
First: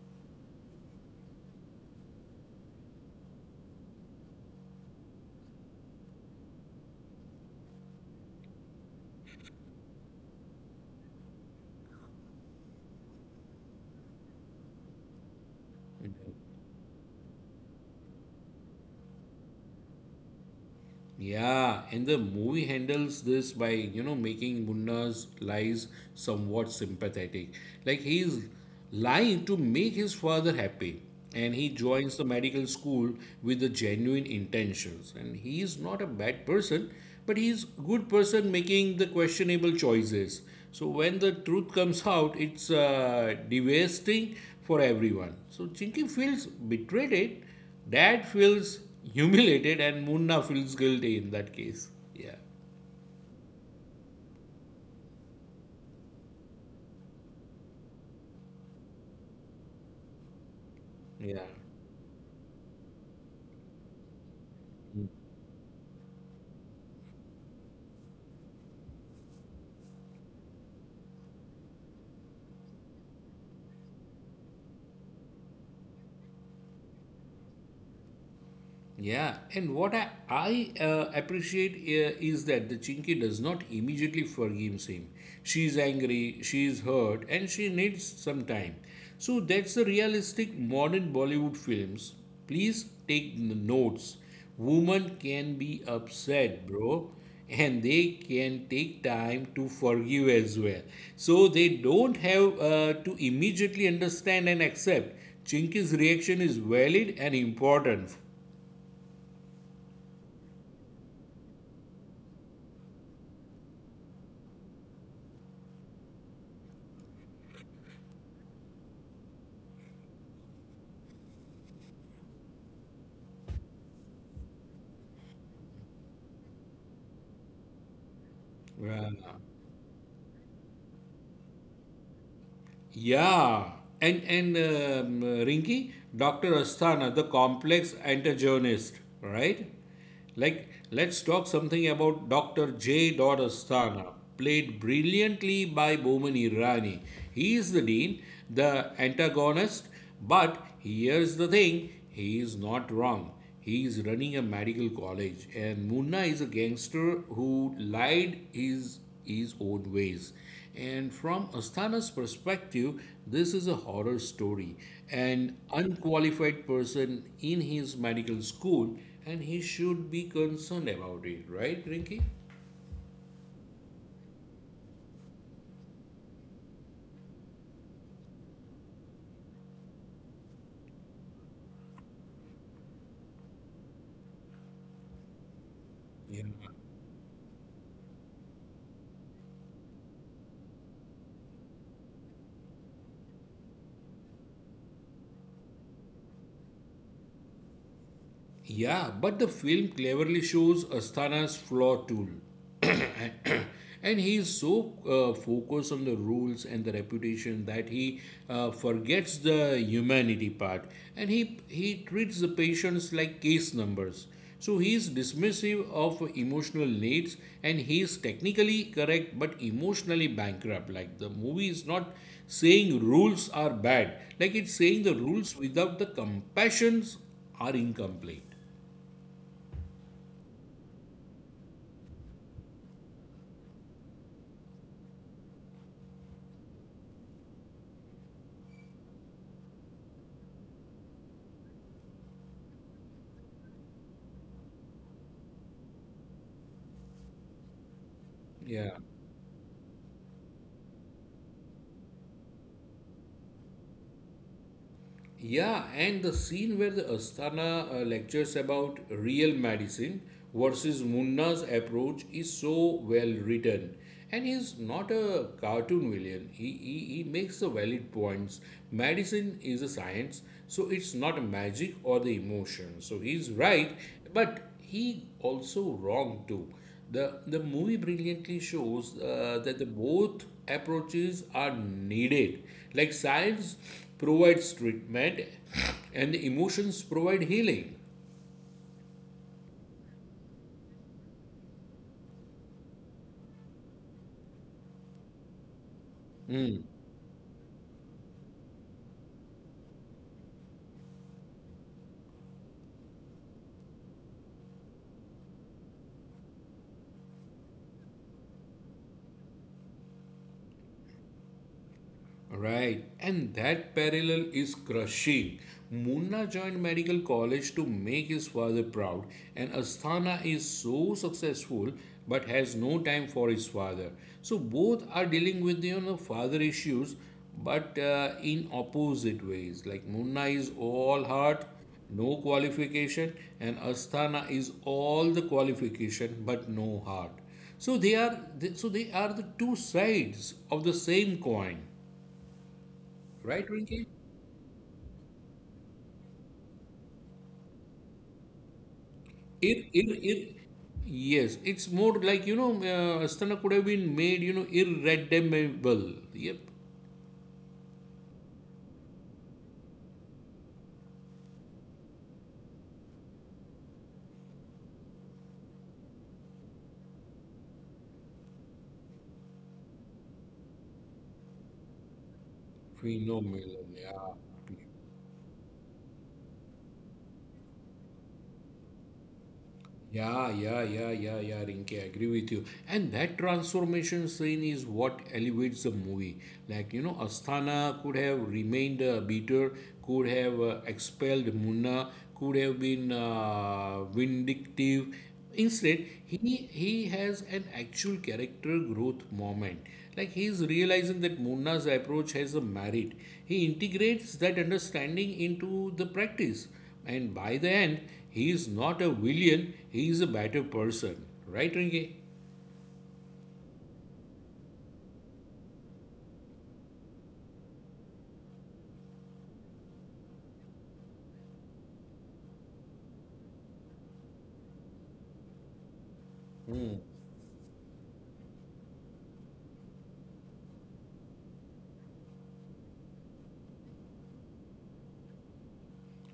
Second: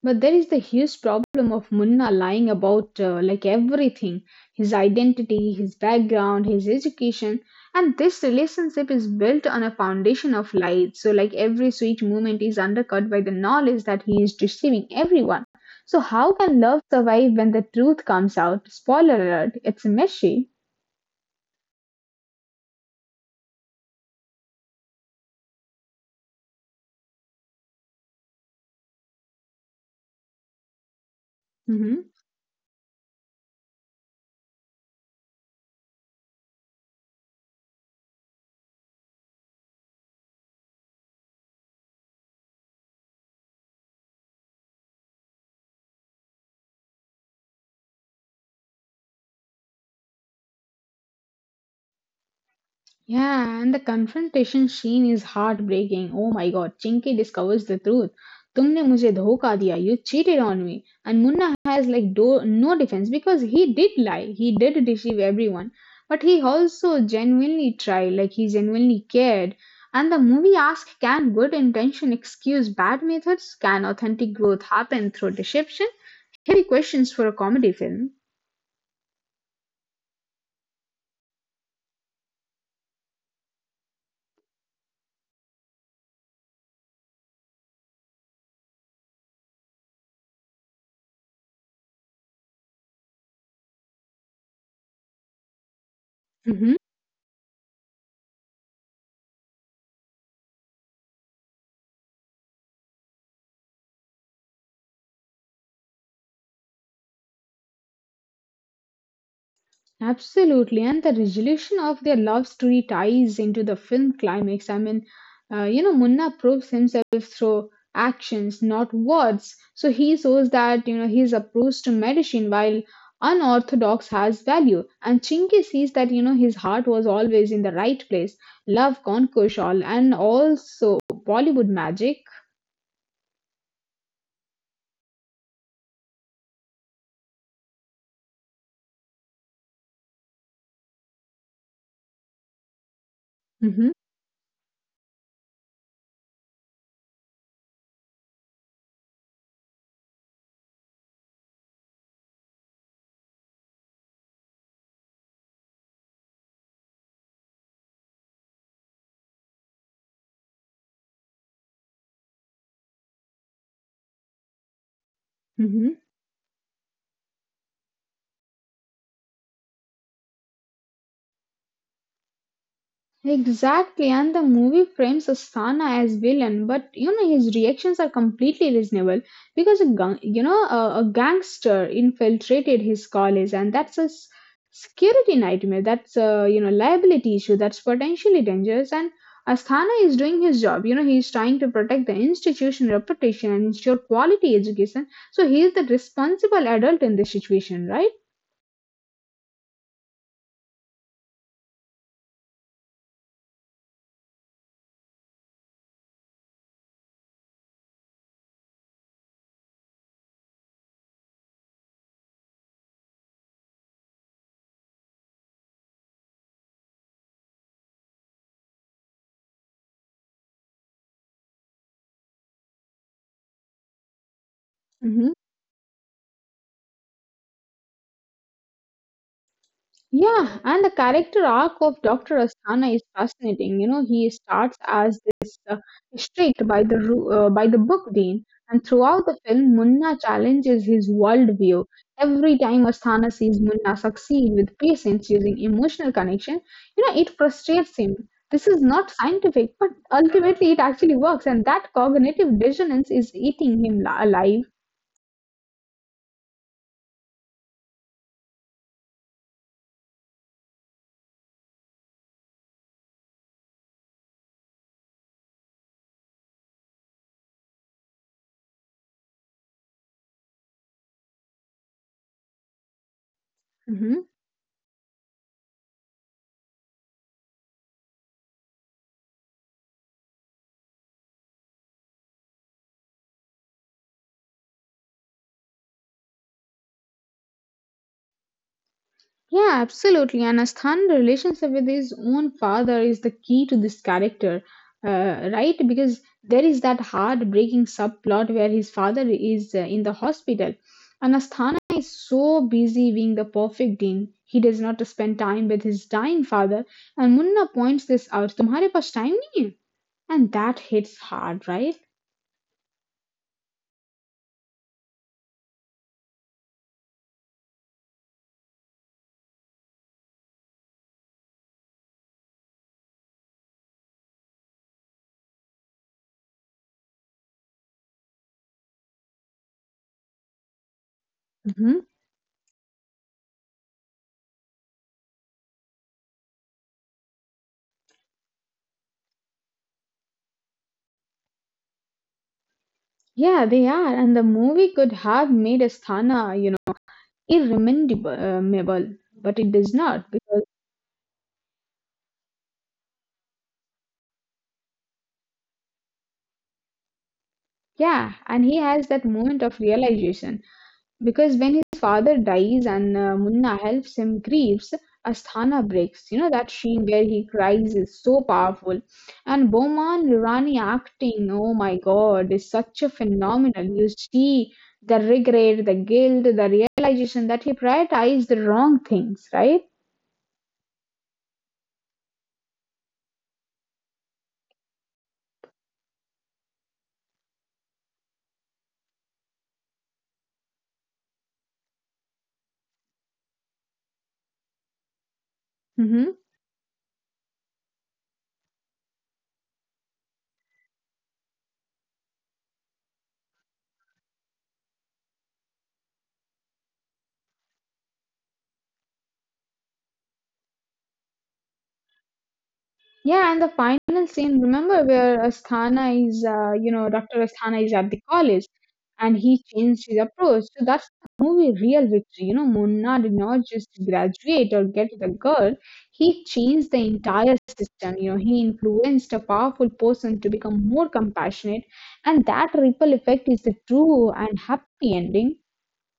[SPEAKER 2] but there is the huge problem of Munna lying about like everything, his identity, his background, his education. And this relationship is built on a foundation of lies. So, like every sweet moment is undercut by the knowledge that he is deceiving everyone. So, how can love survive when the truth comes out? Spoiler alert, it's a mystery.
[SPEAKER 1] Yeah, and the movie handles this by, you know, making Munna's lies somewhat sympathetic. Like he's lying to make his father happy. And he joins the medical school with the genuine intentions. And he is not a bad person, but he's a good person making the questionable choices. So when the truth comes out, it's devastating for everyone. So Chinky feels betrayed, Dad feels humiliated, and Munna feels guilty in that case. Yeah.
[SPEAKER 2] Yeah, and the confrontation scene is heartbreaking. Oh my god, Chinky discovers the truth. तुमने मुझे धोखा दिया. You cheated on me. And
[SPEAKER 1] Yeah.
[SPEAKER 2] Munna has like no defense because he did lie. He did deceive everyone. But he also genuinely tried, like he genuinely cared. And the movie asks, can good intention excuse bad methods? Can authentic growth happen through deception? Heavy questions for a comedy film.
[SPEAKER 1] Yeah, and what I appreciate is that the Chinky does not immediately forgive him. She is angry, she is hurt, and she needs some time. So that's the realistic modern Bollywood films. Please take notes. Women can be upset,
[SPEAKER 2] Mhm.
[SPEAKER 1] bro, and they can take time to forgive as well. So they don't have to immediately understand and accept. Chinky's reaction is valid and important.
[SPEAKER 2] Absolutely, and the resolution of their love story ties into the film climax. I mean, Munna proves himself through actions, not words. So he shows that you know his approach to medicine, while unorthodox, has value. And Chinki sees that you know his heart was always in the right place. Love
[SPEAKER 1] Right.
[SPEAKER 2] conquers all, and also Bollywood magic.
[SPEAKER 1] Yeah. And Rinki, Dr. Asthana, the complex antagonist, right? Like, let's talk something about Dr. J. Dot
[SPEAKER 2] Hmm.
[SPEAKER 1] Asthana, played brilliantly by Boman Irani. He is the dean, the antagonist. But here's the thing, he is not wrong. He is running a medical college, and Munna is a gangster who lied his own ways. And from Asthana's perspective, this is a horror story. An
[SPEAKER 2] Hmm.
[SPEAKER 1] unqualified person in his medical school, and he should be concerned about it, right, Rinki?
[SPEAKER 2] Exactly, and the movie frames Asana as villain, but you know his reactions are completely reasonable because a gang, you know a, gangster infiltrated his college, and that's a security nightmare. That's a you know liability issue. That's potentially dangerous, and Asthana is doing his job. You know he's trying to protect the institution reputation and ensure quality education. So he is the responsible adult in this situation, right?
[SPEAKER 1] Yeah, but the film cleverly shows Asthana's flaw tool. And he is so focused on the rules and the reputation that he forgets the humanity part, and he treats the patients like case numbers. So he is dismissive of emotional needs, and he is technically correct but emotionally bankrupt. Like, the movie is not saying rules are bad, like it's saying the
[SPEAKER 2] Mhm.
[SPEAKER 1] rules without the compassions are incomplete.
[SPEAKER 2] Yeah, and the character arc of Dr. Asthana is fascinating. You know, he starts as this strict by the by the book dean, and throughout the film, Munna challenges his worldview. Every time Asthana sees Munna succeed with patience using emotional connection, you know, it frustrates him. This is
[SPEAKER 1] Yeah,
[SPEAKER 2] not scientific, but ultimately it actually works, and that cognitive dissonance is eating him alive.
[SPEAKER 1] yeah, and the scene where the Asthana lectures about real medicine versus Munna's approach is so well written. And he's not a cartoon villain. He makes the valid points. Medicine is a science, so it's not magic or the emotion. So he's right,
[SPEAKER 2] Mm-hmm.
[SPEAKER 1] but he also wrong too. The movie brilliantly shows that the both approaches are needed. Like science provides treatment, and emotions provide healing.
[SPEAKER 2] Yeah, absolutely. And Asthan's relationship with his own father is the key to this character, right? Because there is that heartbreaking subplot where his father is in the hospital. And Asthana is so busy being the perfect dean, he does not spend time with his dying father. And Munna points this out, Tumhare paas time nahi hai. And that hits hard, right?
[SPEAKER 1] Right, and that parallel is crushing. Munna joined medical college to make his father proud, and Asthana is so successful but has no time for his father. So both are dealing with you know father issues, but in opposite ways. Like Munna is all heart,
[SPEAKER 2] Hmm.
[SPEAKER 1] no qualification, and Asthana is all the qualification but no heart. So they are, so they are the two sides of the same coin.
[SPEAKER 2] Yeah,
[SPEAKER 1] Right,
[SPEAKER 2] they
[SPEAKER 1] Rinki?
[SPEAKER 2] are. And the movie could have made Asthana, you know, irremediable, but it
[SPEAKER 1] Ir,
[SPEAKER 2] does
[SPEAKER 1] ir,
[SPEAKER 2] not.
[SPEAKER 1] ir. Yes, it's more like, you know, Astana could have been made, you know, irredeemable. Yep.
[SPEAKER 2] Yeah, and he has that moment of realization because when his father dies and Munna helps him grieves, Asthana breaks. You know that scene where he cries is so powerful, and Boman Rani acting, oh my God, is such a
[SPEAKER 1] Phenomenal,
[SPEAKER 2] phenomenal. You
[SPEAKER 1] yeah.
[SPEAKER 2] see the regret, the guilt, the realization that he prioritized the wrong things, right?
[SPEAKER 1] Yeah, Rinke, I agree with you. And that transformation scene is what elevates the movie. Like, you know, Asthana could have remained a beater, could have expelled Munna, could have been vindictive. Instead, he,
[SPEAKER 2] Mm-hmm.
[SPEAKER 1] he has an actual character growth moment. Like, he is realizing that Munna's approach has a merit. He integrates that understanding into the practice. And by the end, he is not a villain, he is a better person. Right, Rinki?
[SPEAKER 2] Yeah, and the final scene, remember where Asthana is, Dr. Asthana is at the college and he changed his approach. So that's the movie real victory. You know, Munna did not just graduate or get the girl, he changed the entire system. You know, he influenced a powerful person to become more compassionate, and that ripple effect is the true and happy ending.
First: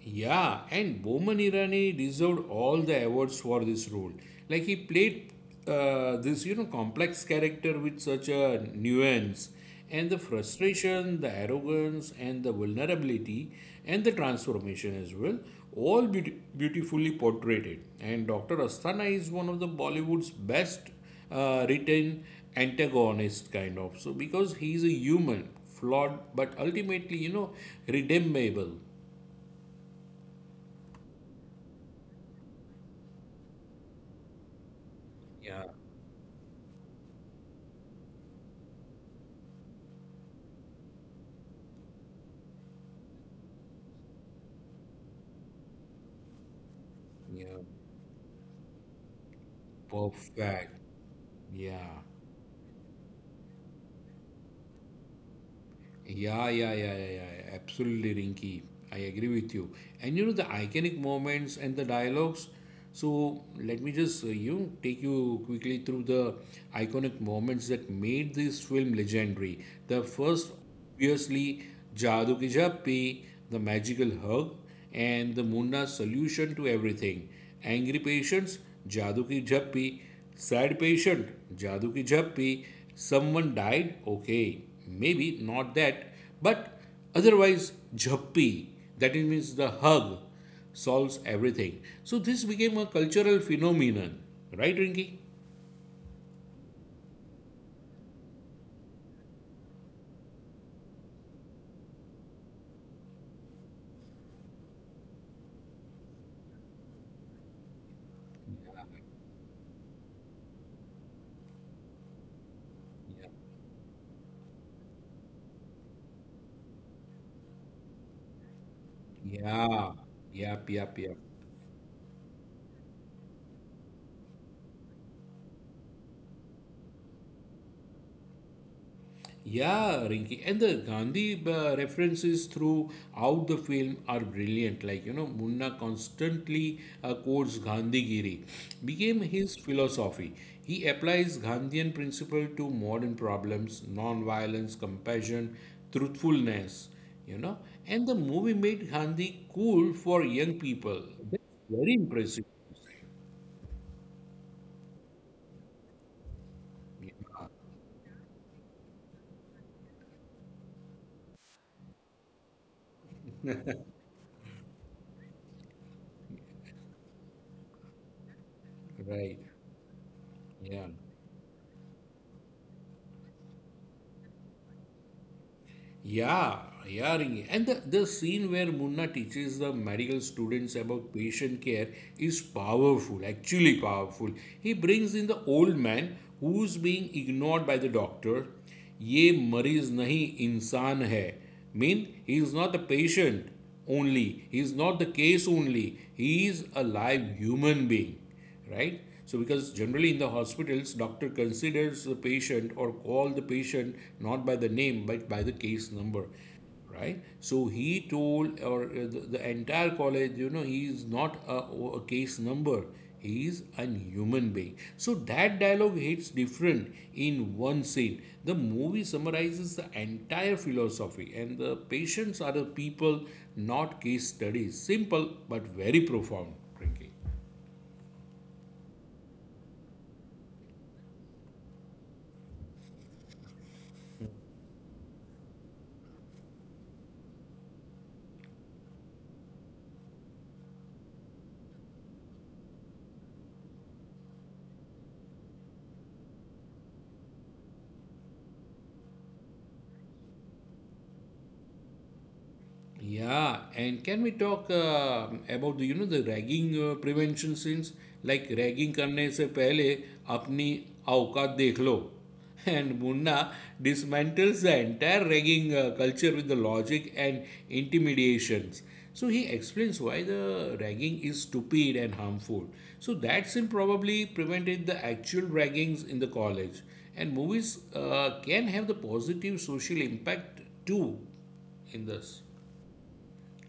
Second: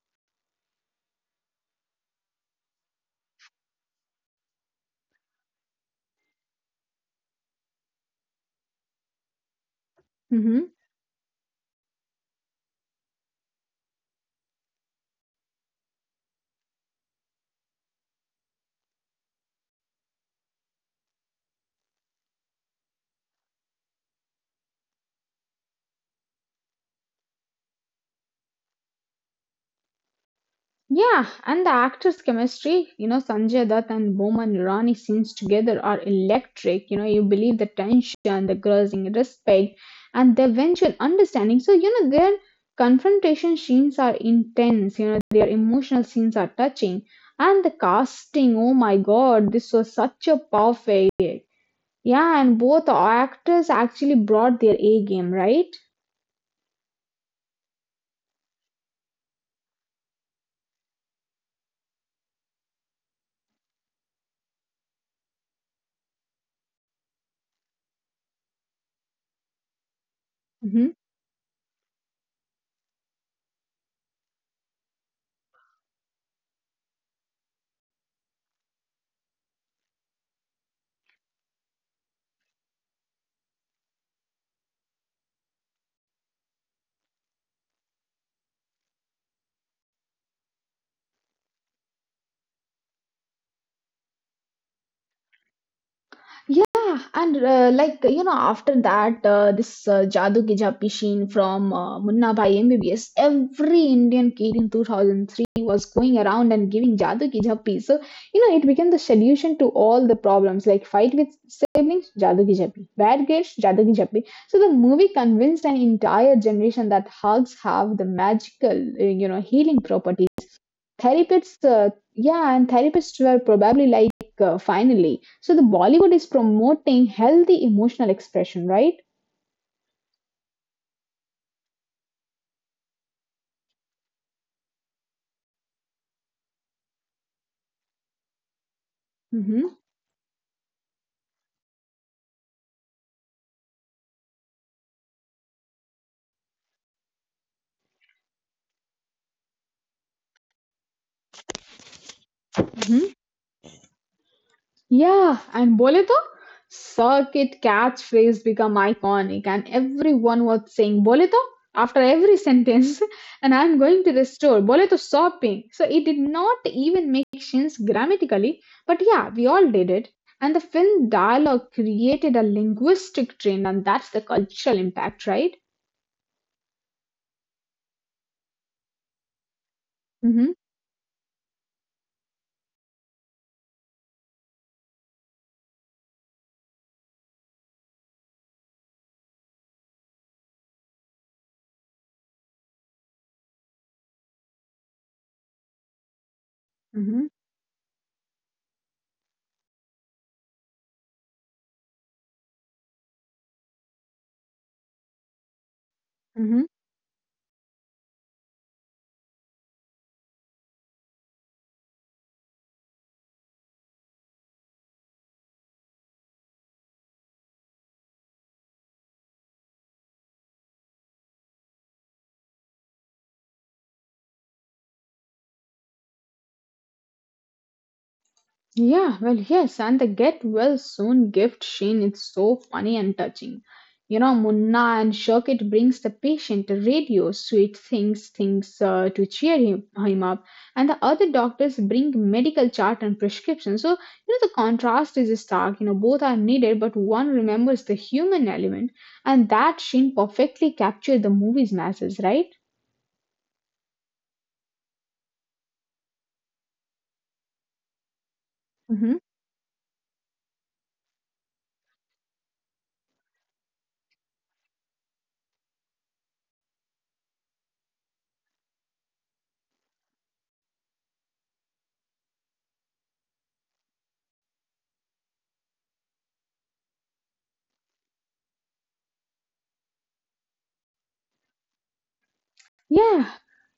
[SPEAKER 1] Yeah, and Boman Irani deserved all the awards for this role. Like, he played this, you know, complex character with such a nuance, and the
[SPEAKER 2] Mm-hmm.
[SPEAKER 1] frustration, the arrogance, and the vulnerability, and the transformation as well, all beautifully portrayed. And Dr. Asthana is one of the Bollywood's best written antagonist kind of. So because he is a human, flawed, but ultimately, you know, redeemable.
[SPEAKER 2] Yeah, and the actors' chemistry, you know, Sanjay Dutt and Boman Irani scenes
[SPEAKER 1] Yeah.
[SPEAKER 2] together are electric. You know, you believe the tension, the grudging respect, and the eventual understanding. So, you know, their confrontation scenes are intense, you know, their emotional scenes are touching. And
[SPEAKER 1] Yeah,
[SPEAKER 2] the casting, oh my god, this was such a
[SPEAKER 1] perfect.
[SPEAKER 2] perfect.
[SPEAKER 1] Yeah.
[SPEAKER 2] Yeah, and both actors actually brought their A game, right?
[SPEAKER 1] Yeah. Absolutely, Rinky. I agree with you. And you know the iconic moments and the dialogues. So let me just you know, take you quickly through the iconic moments that made this film legendary. The first,
[SPEAKER 2] Mhm.
[SPEAKER 1] obviously, Jadoo Ki Jappi, the magical hug, and the Munna solution to everything. Angry patients, Jadoo Ki Jappi, sad patient, Jadu ki jhappi. Someone died, okay, maybe not that, but otherwise, jhappi. That means the hug solves everything. So this became a cultural phenomenon, right, Rinki?
[SPEAKER 2] Yeah, and like you know, after that, this Jadoo Ki Jhapi Sheen from Munna Bhai MBBS, every Indian kid in 2003 was going around and giving Jadoo Ki Jhapi. So you know, it became the solution to all the problems like fight with siblings, Jadoo Ki Jhapi, bad grades, Jadoo Ki Jhapi. So the movie convinced an entire generation that hugs have the magical, healing
[SPEAKER 1] Yeah,
[SPEAKER 2] property.
[SPEAKER 1] yep.
[SPEAKER 2] Therapists yeah, and therapists were probably like finally so the Bollywood is promoting healthy emotional expression, right?
[SPEAKER 1] Yeah, Rinki. And the Gandhi references throughout the film are brilliant. Like, you know, Munna constantly quotes Gandhigiri, became his
[SPEAKER 2] Mm-hmm.
[SPEAKER 1] philosophy. He applies Gandhian principle to modern problems, non-violence, compassion, truthfulness, you know. And the movie made Gandhi cool for young people. That's very impressive.
[SPEAKER 2] Yeah, and bole to circuit catchphrase become iconic, and everyone was saying bole to after every sentence, and I'm going to the store bole to shopping. So it did not even make sense grammatically, but yeah,
[SPEAKER 1] Right.
[SPEAKER 2] we all did it. And the
[SPEAKER 1] Yeah.
[SPEAKER 2] film dialogue created a linguistic trend, and that's the cultural impact, right?
[SPEAKER 1] Yeah, yeah, Ringy. And the scene where Munna teaches the medical
[SPEAKER 2] Mm-hmm,
[SPEAKER 1] students about patient care is powerful, actually powerful. He brings in the old man who's being ignored by the doctor. ये मरीज नहीं इंसान है. Mean he is not the patient only. He is not the case only. He is a
[SPEAKER 2] mm-hmm,
[SPEAKER 1] live human being, right? So because generally in the hospitals doctor considers the patient or call the patient not by the name but by the case number,
[SPEAKER 2] mm-hmm.
[SPEAKER 1] right? So he told or the entire college, you know, he is not a case number, he is a human being. So that dialogue hits different in one scene. The movie summarizes the entire philosophy, and the patients are the people, not case studies. Simple but very profound, Rinki.
[SPEAKER 2] Yeah, well, yes, and the get well soon gift Shane is so funny and touching. You know, Munna and Shokit brings the patient a radio, sweet things, to cheer him up, and the other doctors bring medical chart and prescription. So, you know, the contrast is stark. You know, both are needed, but one remembers the human element, and that Shane perfectly captured the movie's message, right?
[SPEAKER 1] Yeah, and can we talk about the you know the ragging prevention since, like, ragging
[SPEAKER 2] Hmm.
[SPEAKER 1] करने से पहले अपनी औकात देख लो. And Munna dismantles the entire ragging culture with the logic and intimidations. So he explains why the ragging is stupid and harmful. So that sin probably prevented the actual raggings in the college. And movies can have the positive social impact too in this.
[SPEAKER 2] Yeah,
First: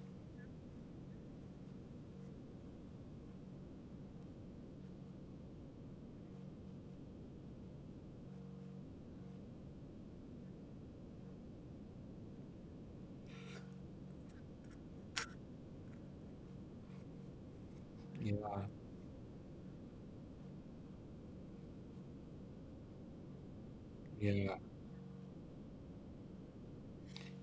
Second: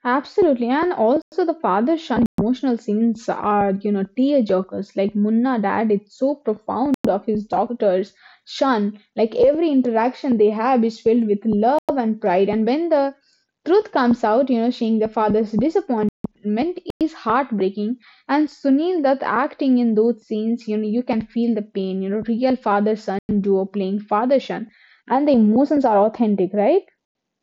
[SPEAKER 2] absolutely. And also the father son emotional scenes are, you know, tear jerkers. Like Munna dad, it's so profound of his daughter's son. Like every interaction they have is filled with love and pride. And when the truth comes out, you know, seeing the father's disappointment is heartbreaking. And
[SPEAKER 1] Yeah.
[SPEAKER 2] Sunil that acting in those scenes, you know, you can feel the pain, you know, real father son duo playing father
[SPEAKER 1] Yeah.
[SPEAKER 2] son. And the emotions are authentic, right?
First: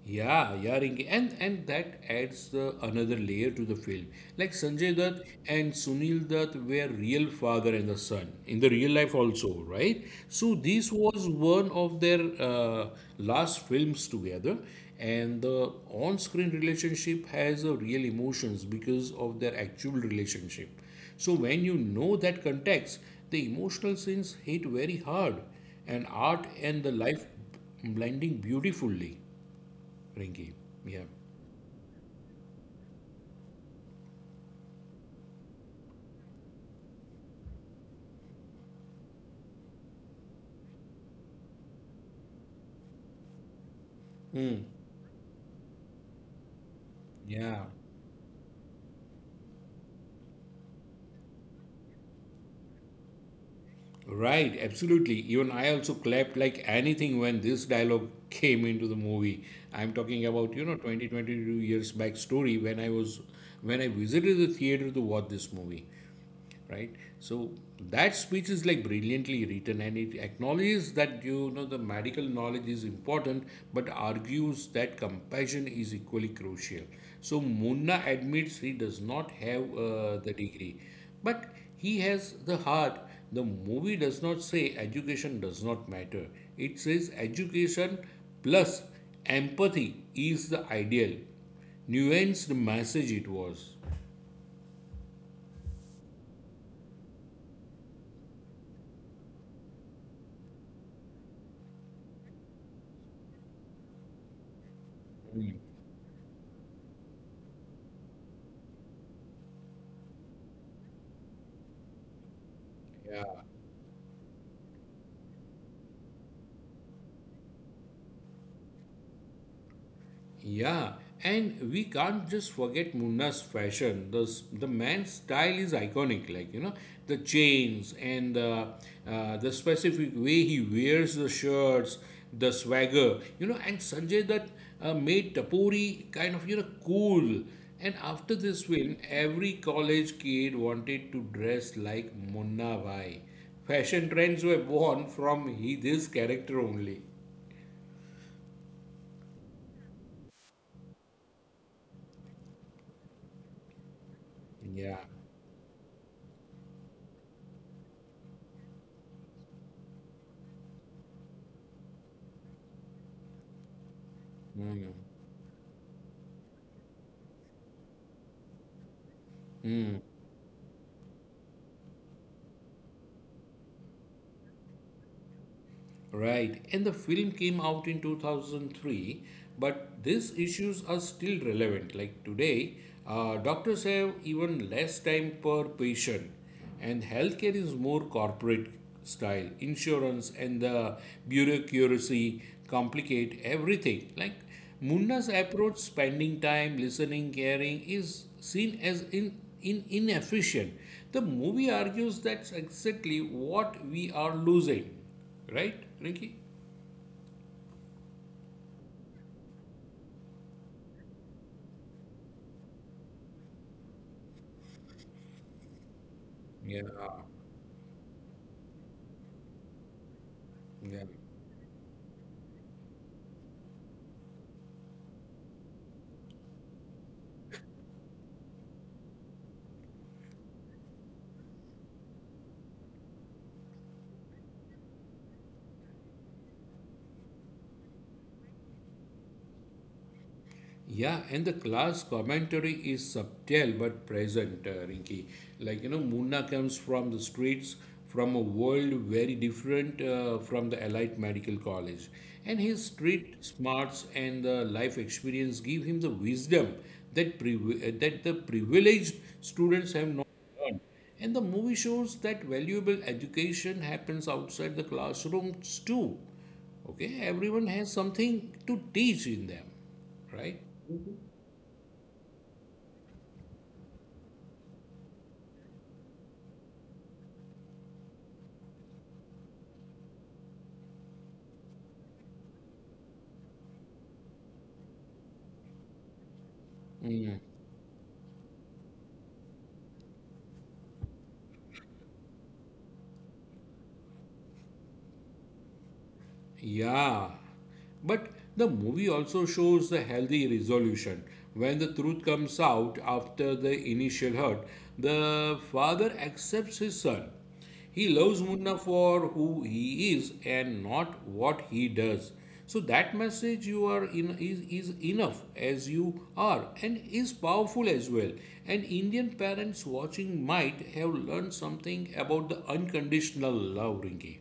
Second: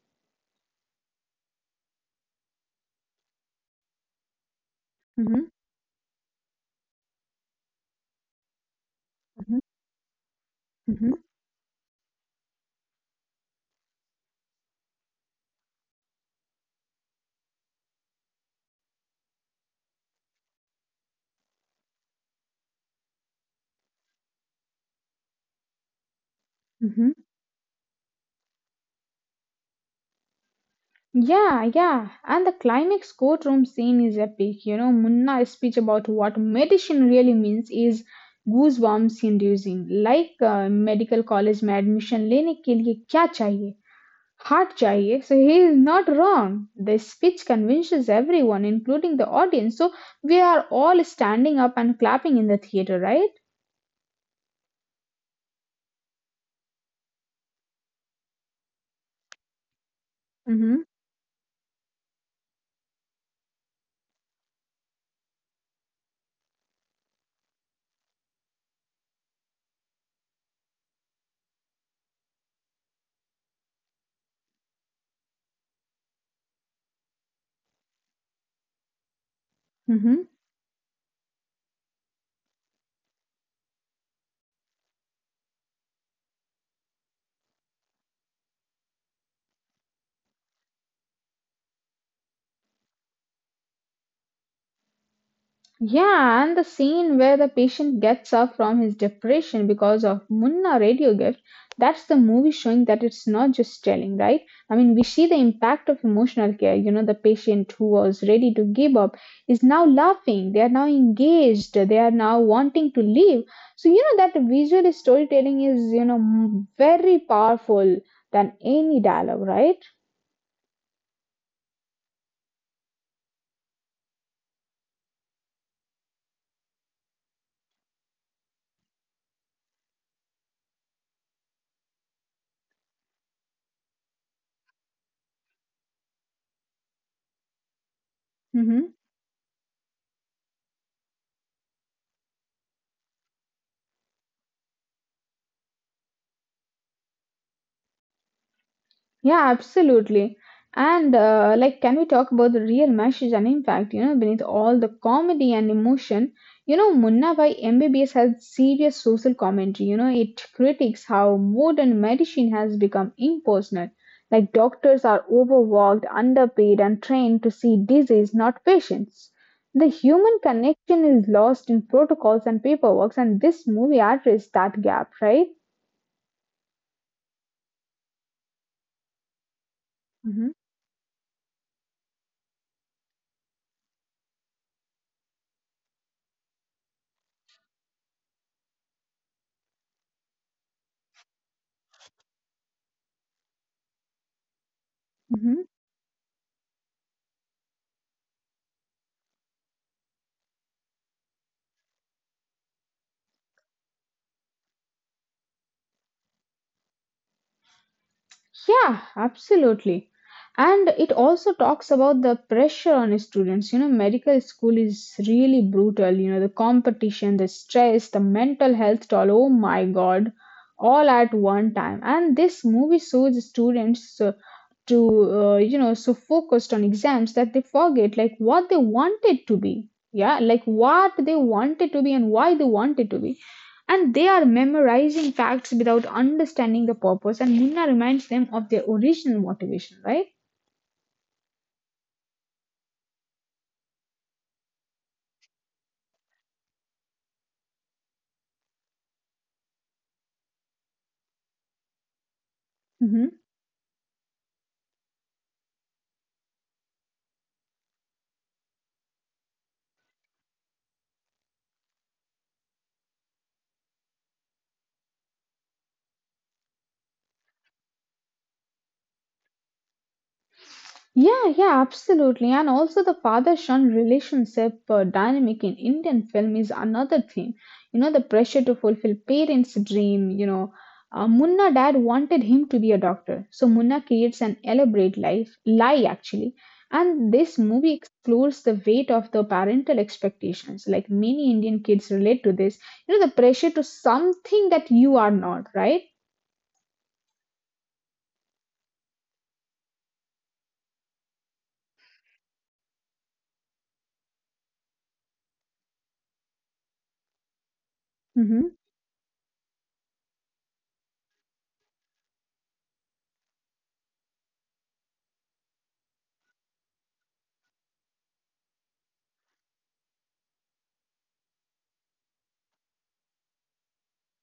[SPEAKER 1] Yeah, yeah, Rinki. And that adds the another layer to the film. Like Sanjay Dutt
[SPEAKER 2] Hmm.
[SPEAKER 1] and Sunil Dutt were real father and the son in the real life also, right? So this
[SPEAKER 2] Hmm.
[SPEAKER 1] was one of their last films together, and the on-screen relationship has a real emotions because of their actual relationship. So when you know that context, the emotional scenes hit very hard, and art and the
[SPEAKER 2] Hmm.
[SPEAKER 1] life blending beautifully, Rinky. Yeah.
[SPEAKER 2] Yeah, yeah. And the climax courtroom scene is epic. You know, Munna's speech about what medicine really means is goosebumps inducing. Like medical college में admission लेने के लिए क्या चाहिए?
[SPEAKER 1] Mm.
[SPEAKER 2] Heart चाहिए. So he is not wrong. The speech
[SPEAKER 1] Yeah.
[SPEAKER 2] convinces everyone, including the audience. So we are all standing up and clapping in the theater, right?
[SPEAKER 1] Right. Absolutely. Even I also clapped like anything when this dialogue came into the movie. I'm talking about, you know,
[SPEAKER 2] Mm-hmm.
[SPEAKER 1] 20, 22 years back story when I was when I visited the theater to watch this movie. Right, so that speech is like brilliantly written, and it acknowledges that, you know, the medical knowledge is important, but argues that compassion is equally crucial. So Munna admits he does not have
[SPEAKER 2] Mm-hmm.
[SPEAKER 1] the degree, but he has the heart. The movie does not say education does not matter. It says education plus empathy is the ideal. Nuanced message it was.
[SPEAKER 2] Yeah, and the scene where the patient gets up from his depression because of Munna radio gift, that's the movie showing that it's not just telling, right? I mean, we see the impact of emotional care. You know, the patient who was ready to give up is now laughing, they are now engaged, they are now wanting to
[SPEAKER 1] Yeah.
[SPEAKER 2] leave. So, you know, that visual storytelling is, you know, very powerful than any dialogue, right?
[SPEAKER 1] Yeah, and we can't just forget Munna's fashion. The man's style is iconic, like, you know, the chains and the specific way he wears the shirts, the swagger, you know, and Sanjay, that made Tapori kind of, you know, cool. And after this film,
[SPEAKER 2] Mm-hmm.
[SPEAKER 1] every college kid wanted to dress like Munna Bhai. Fashion trends were born from he, this character only.
[SPEAKER 2] Yeah, absolutely. And like, can we talk about the real message and impact? You know, beneath all
[SPEAKER 1] Yeah.
[SPEAKER 2] the comedy and emotion, you know, Munna by MBBS has serious social commentary. You know, it critiques how modern medicine has become impersonal. Like,
[SPEAKER 1] Mm.
[SPEAKER 2] doctors are overworked, underpaid, and trained to see disease, not patients. The human connection is lost in protocols and paperwork, and this movie addressed that gap, right?
[SPEAKER 1] Right, and the film came out in 2003, but these
[SPEAKER 2] Mm-hmm.
[SPEAKER 1] issues are still relevant. Like today, doctors have even less time per patient, and healthcare is more corporate style. Insurance and the bureaucracy complicate everything. Like Munna's approach, spending time, listening, caring, is seen as in inefficient. The movie argues that's exactly what we are losing. Right, Rinky?
[SPEAKER 2] Yeah, absolutely. And it also talks about the pressure on students. You know, medical school is really brutal. You know, the
[SPEAKER 1] Yeah,
[SPEAKER 2] competition, the stress, the mental health toll. Oh my God,
[SPEAKER 1] yeah.
[SPEAKER 2] all at one time. And this movie shows students you know, so focused on exams that they forget like what they wanted to be. Yeah, like what they wanted to be and why they wanted to be, and they are memorizing facts without understanding the purpose, and Munna reminds them of their original motivation, right?
[SPEAKER 1] Yeah, and the class commentary is subtle but present, Rinki. Like, you know, Munna comes from the streets, from a world very different from the Allied Medical College. And his
[SPEAKER 2] Hmm.
[SPEAKER 1] street smarts and the life experience give him the wisdom that the privileged students have not learned. And the movie shows that valuable education happens outside the classrooms too. Okay, everyone has something to teach in them, right?
[SPEAKER 2] Yeah, yeah, absolutely. And also the father-son relationship dynamic in Indian film is another theme. You know, the pressure to fulfill parents' dream, you know. Munna dad wanted him to be a doctor. So Munna creates an elaborate life lie actually. And this movie explores the weight of the parental expectations. Like many Indian kids relate to this. You know, the pressure to something that you are not, right?
[SPEAKER 1] Yeah, but the movie also shows the healthy resolution. When the truth comes out after the initial hurt, the father accepts his son. He loves
[SPEAKER 2] Mm-hmm.
[SPEAKER 1] Munna for who he is and not what he does. So that message, you are in is enough as you are and is powerful as well. And Indian parents watching might have learned something about the unconditional love, Rinki.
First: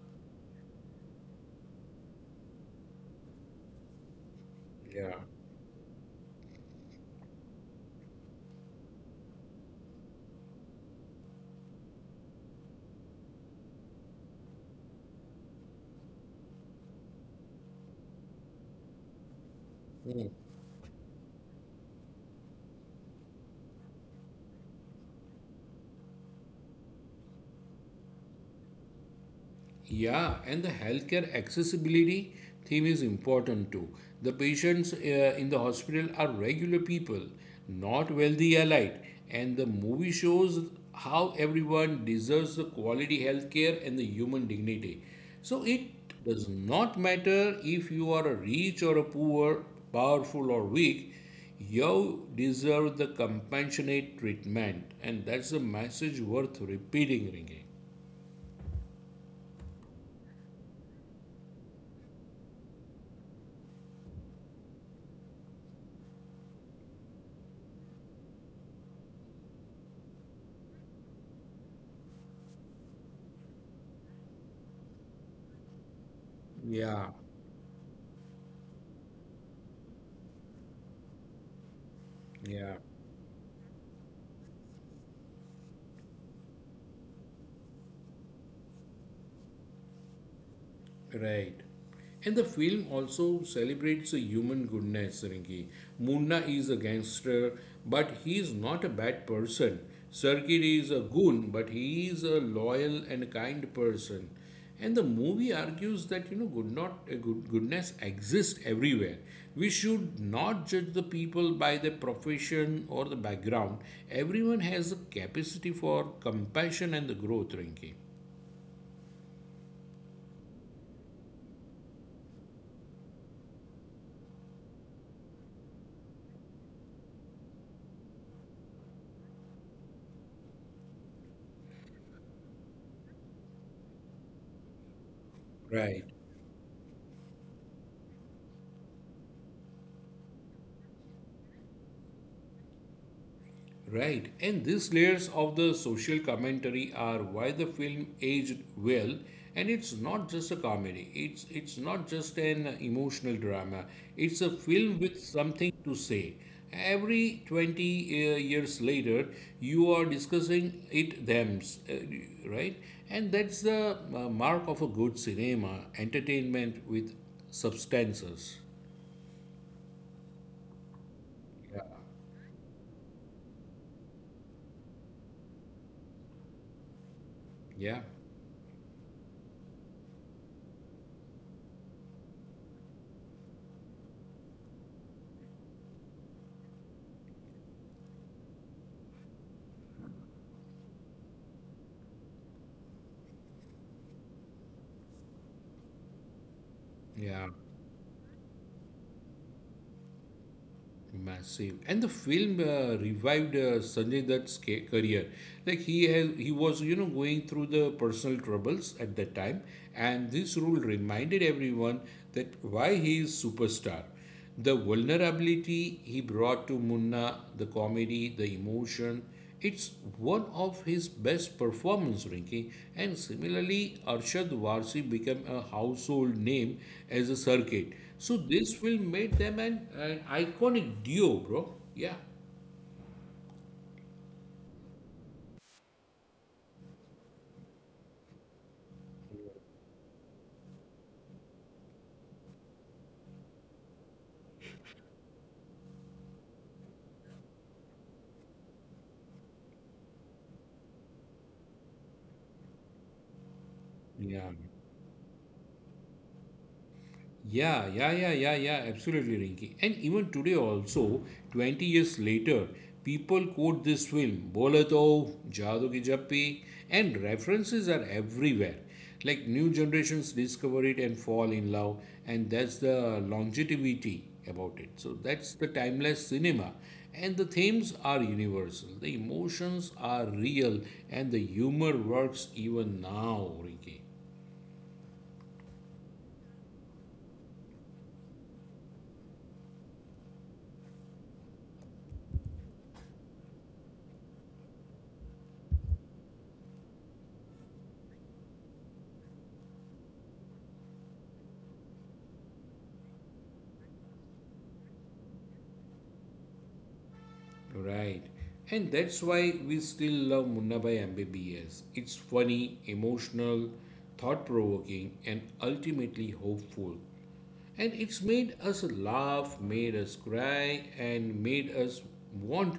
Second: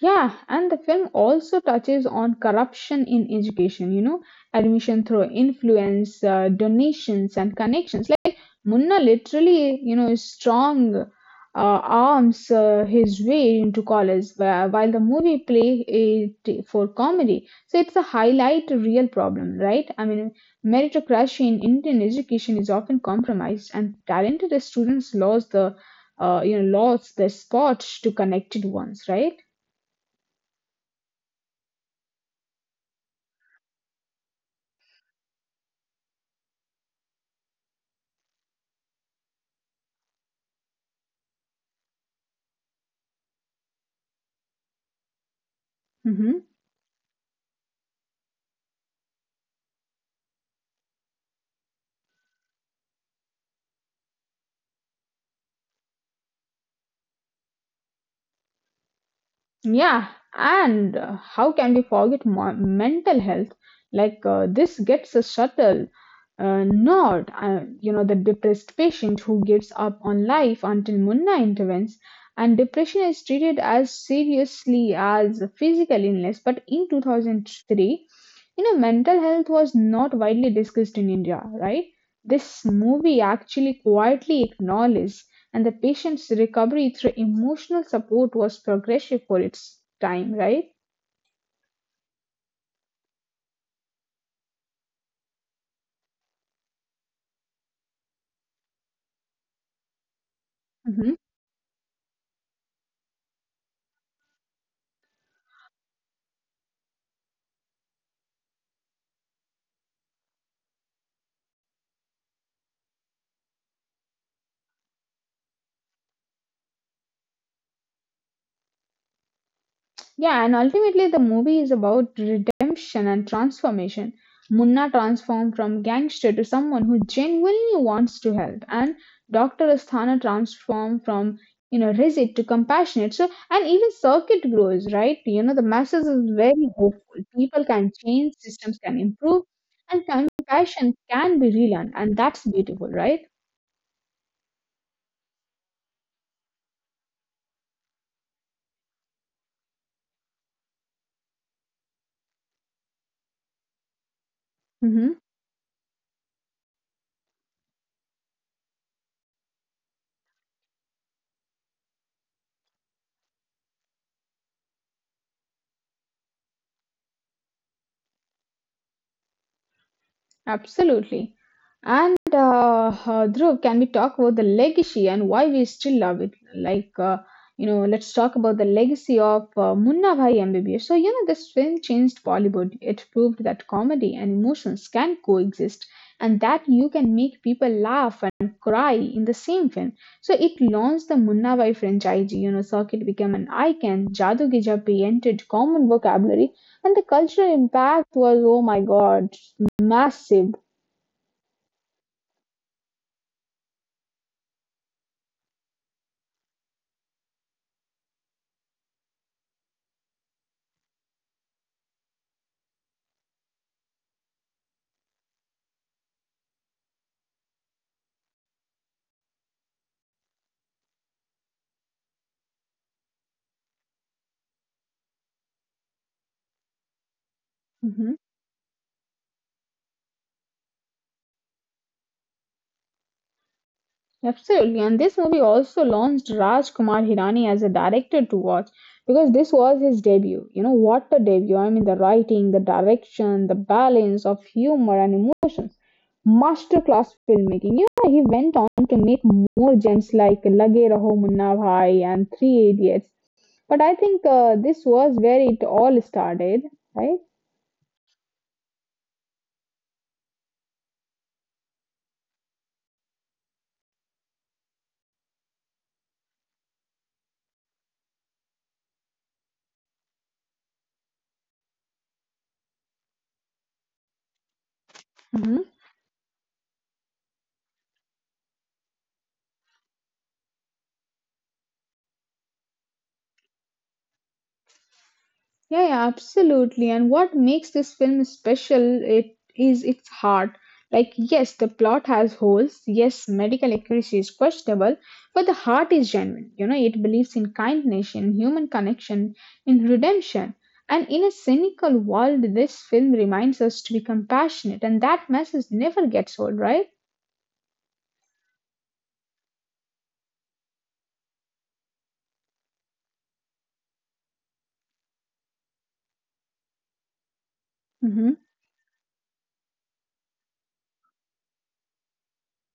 [SPEAKER 2] Yeah, and the film also touches on corruption in education, admission
[SPEAKER 1] Yeah.
[SPEAKER 2] through influence, donations, and connections. Like Munna literally, strong arms his way into college, while the movie play it for comedy. So it's a highlight a real problem, right? I mean, meritocracy in Indian education is often compromised, and talented students lose the lost the spot to connected ones, right?
[SPEAKER 1] Yeah, and the healthcare accessibility theme is important too. The patients in the hospital are regular people, not wealthy elite, and the movie shows how everyone deserves the quality healthcare and the human dignity. So it
[SPEAKER 2] Hmm.
[SPEAKER 1] does not matter if you are a rich or a poor, powerful or weak, you deserve the compassionate treatment, and that's a message worth repeating. Ringy.
[SPEAKER 2] Yeah, and how can we forget mental health? Like this gets a subtle nod. The depressed patient who gives up on life until Munna intervenes, and depression is treated as seriously as a physical illness. But in
[SPEAKER 1] Yeah,
[SPEAKER 2] 2003, mental health was not widely discussed in India, right? This
[SPEAKER 1] yeah.
[SPEAKER 2] movie actually quietly acknowledged, and the patient's recovery through emotional support was progressive for its time, right?
[SPEAKER 1] Right. And the film also celebrates a human goodness, Rinki. Munna is a gangster, but he is not a bad person. Sarkir is a
[SPEAKER 2] Hmm.
[SPEAKER 1] goon, but he is a loyal and kind person. And the movie argues that, you know, good not good, goodness exists everywhere. We should not judge the people by their profession or the background. Everyone has a capacity for compassion and the growth, Rinki.
[SPEAKER 2] Yeah, and ultimately the movie is about redemption and transformation. Munna transformed from gangster to someone who genuinely wants to help, and Dr. Asthana transformed from rigid to compassionate. So and even circuit grows, right? The masses
[SPEAKER 1] Right.
[SPEAKER 2] is very hopeful. People can change, systems can improve, and compassion can be relearned, and that's beautiful, right?
[SPEAKER 1] Right, and these layers of the social commentary are why the film aged well, and it's not just a comedy. It's not just an emotional drama. It's a film with something to say. Every 20 years later, you are discussing it them, right? And that's the mark of a good cinema, entertainment with substances.
[SPEAKER 2] Absolutely.
[SPEAKER 1] Yeah,
[SPEAKER 2] And Dhruv, can we talk about the legacy and why we still love it? Like,
[SPEAKER 1] yeah,
[SPEAKER 2] let's talk about the legacy of Munna Bhai MBBS. So, this film changed Bollywood. It proved that comedy and emotions can coexist, and that you can make people laugh and cry in the same film. So, it launched the Munna Bhai franchise. You know, circuit became an icon. Jadoo Ki Jab Bhi entered common vocabulary and the
[SPEAKER 1] yeah.
[SPEAKER 2] cultural impact was, oh my God. Massive.
[SPEAKER 1] Massive. And the film revived Sanjay Dutt's career. Like he was, you know, going through the personal troubles at that time, and this role reminded everyone that why he is superstar. The vulnerability he brought to Munna, the comedy, the emotion, it's one of his best performances, Rinki, and similarly, Arshad Warsi became a household name as a circuit.
[SPEAKER 2] Mhm.
[SPEAKER 1] So this will make them an iconic duo, bro. Yeah.
[SPEAKER 2] Absolutely. And this movie also launched Raj Kumar Hirani as a director to watch because this was his debut. You know, what a debut. I mean, the writing, the direction, the balance of humor and emotion. Masterclass filmmaking. You know, he went on to make more gems like Lage Raho Munna Bhai and Three Idiots. But I think
[SPEAKER 1] Yeah.
[SPEAKER 2] this was where it all started, right?
[SPEAKER 1] Yeah, yeah, yeah, yeah, yeah, absolutely, Rinky. And even today, also, 20 years later, people quote this film, Bola To, Jadoo Ki Jappi, and references are everywhere. Like new generations discover it and fall in love, and that's the longevity about it. So that's the timeless cinema. And the themes are universal, the emotions are real, and the humor works even now, Rinky.
[SPEAKER 2] Yeah, yeah, absolutely. And what makes this film special it is its heart. Like, yes, the plot has holes. Yes, medical accuracy is questionable, but the heart is genuine. You know, it believes in kindness, in human connection, in redemption. And in a cynical world, this film reminds us to be compassionate, and that message never gets old, right?
[SPEAKER 1] Right. And that's why we still love Munnabai MBBS. It's funny, emotional, thought provoking, and ultimately hopeful. And it's
[SPEAKER 2] Mm-hmm.
[SPEAKER 1] made us laugh, made us cry, and made us want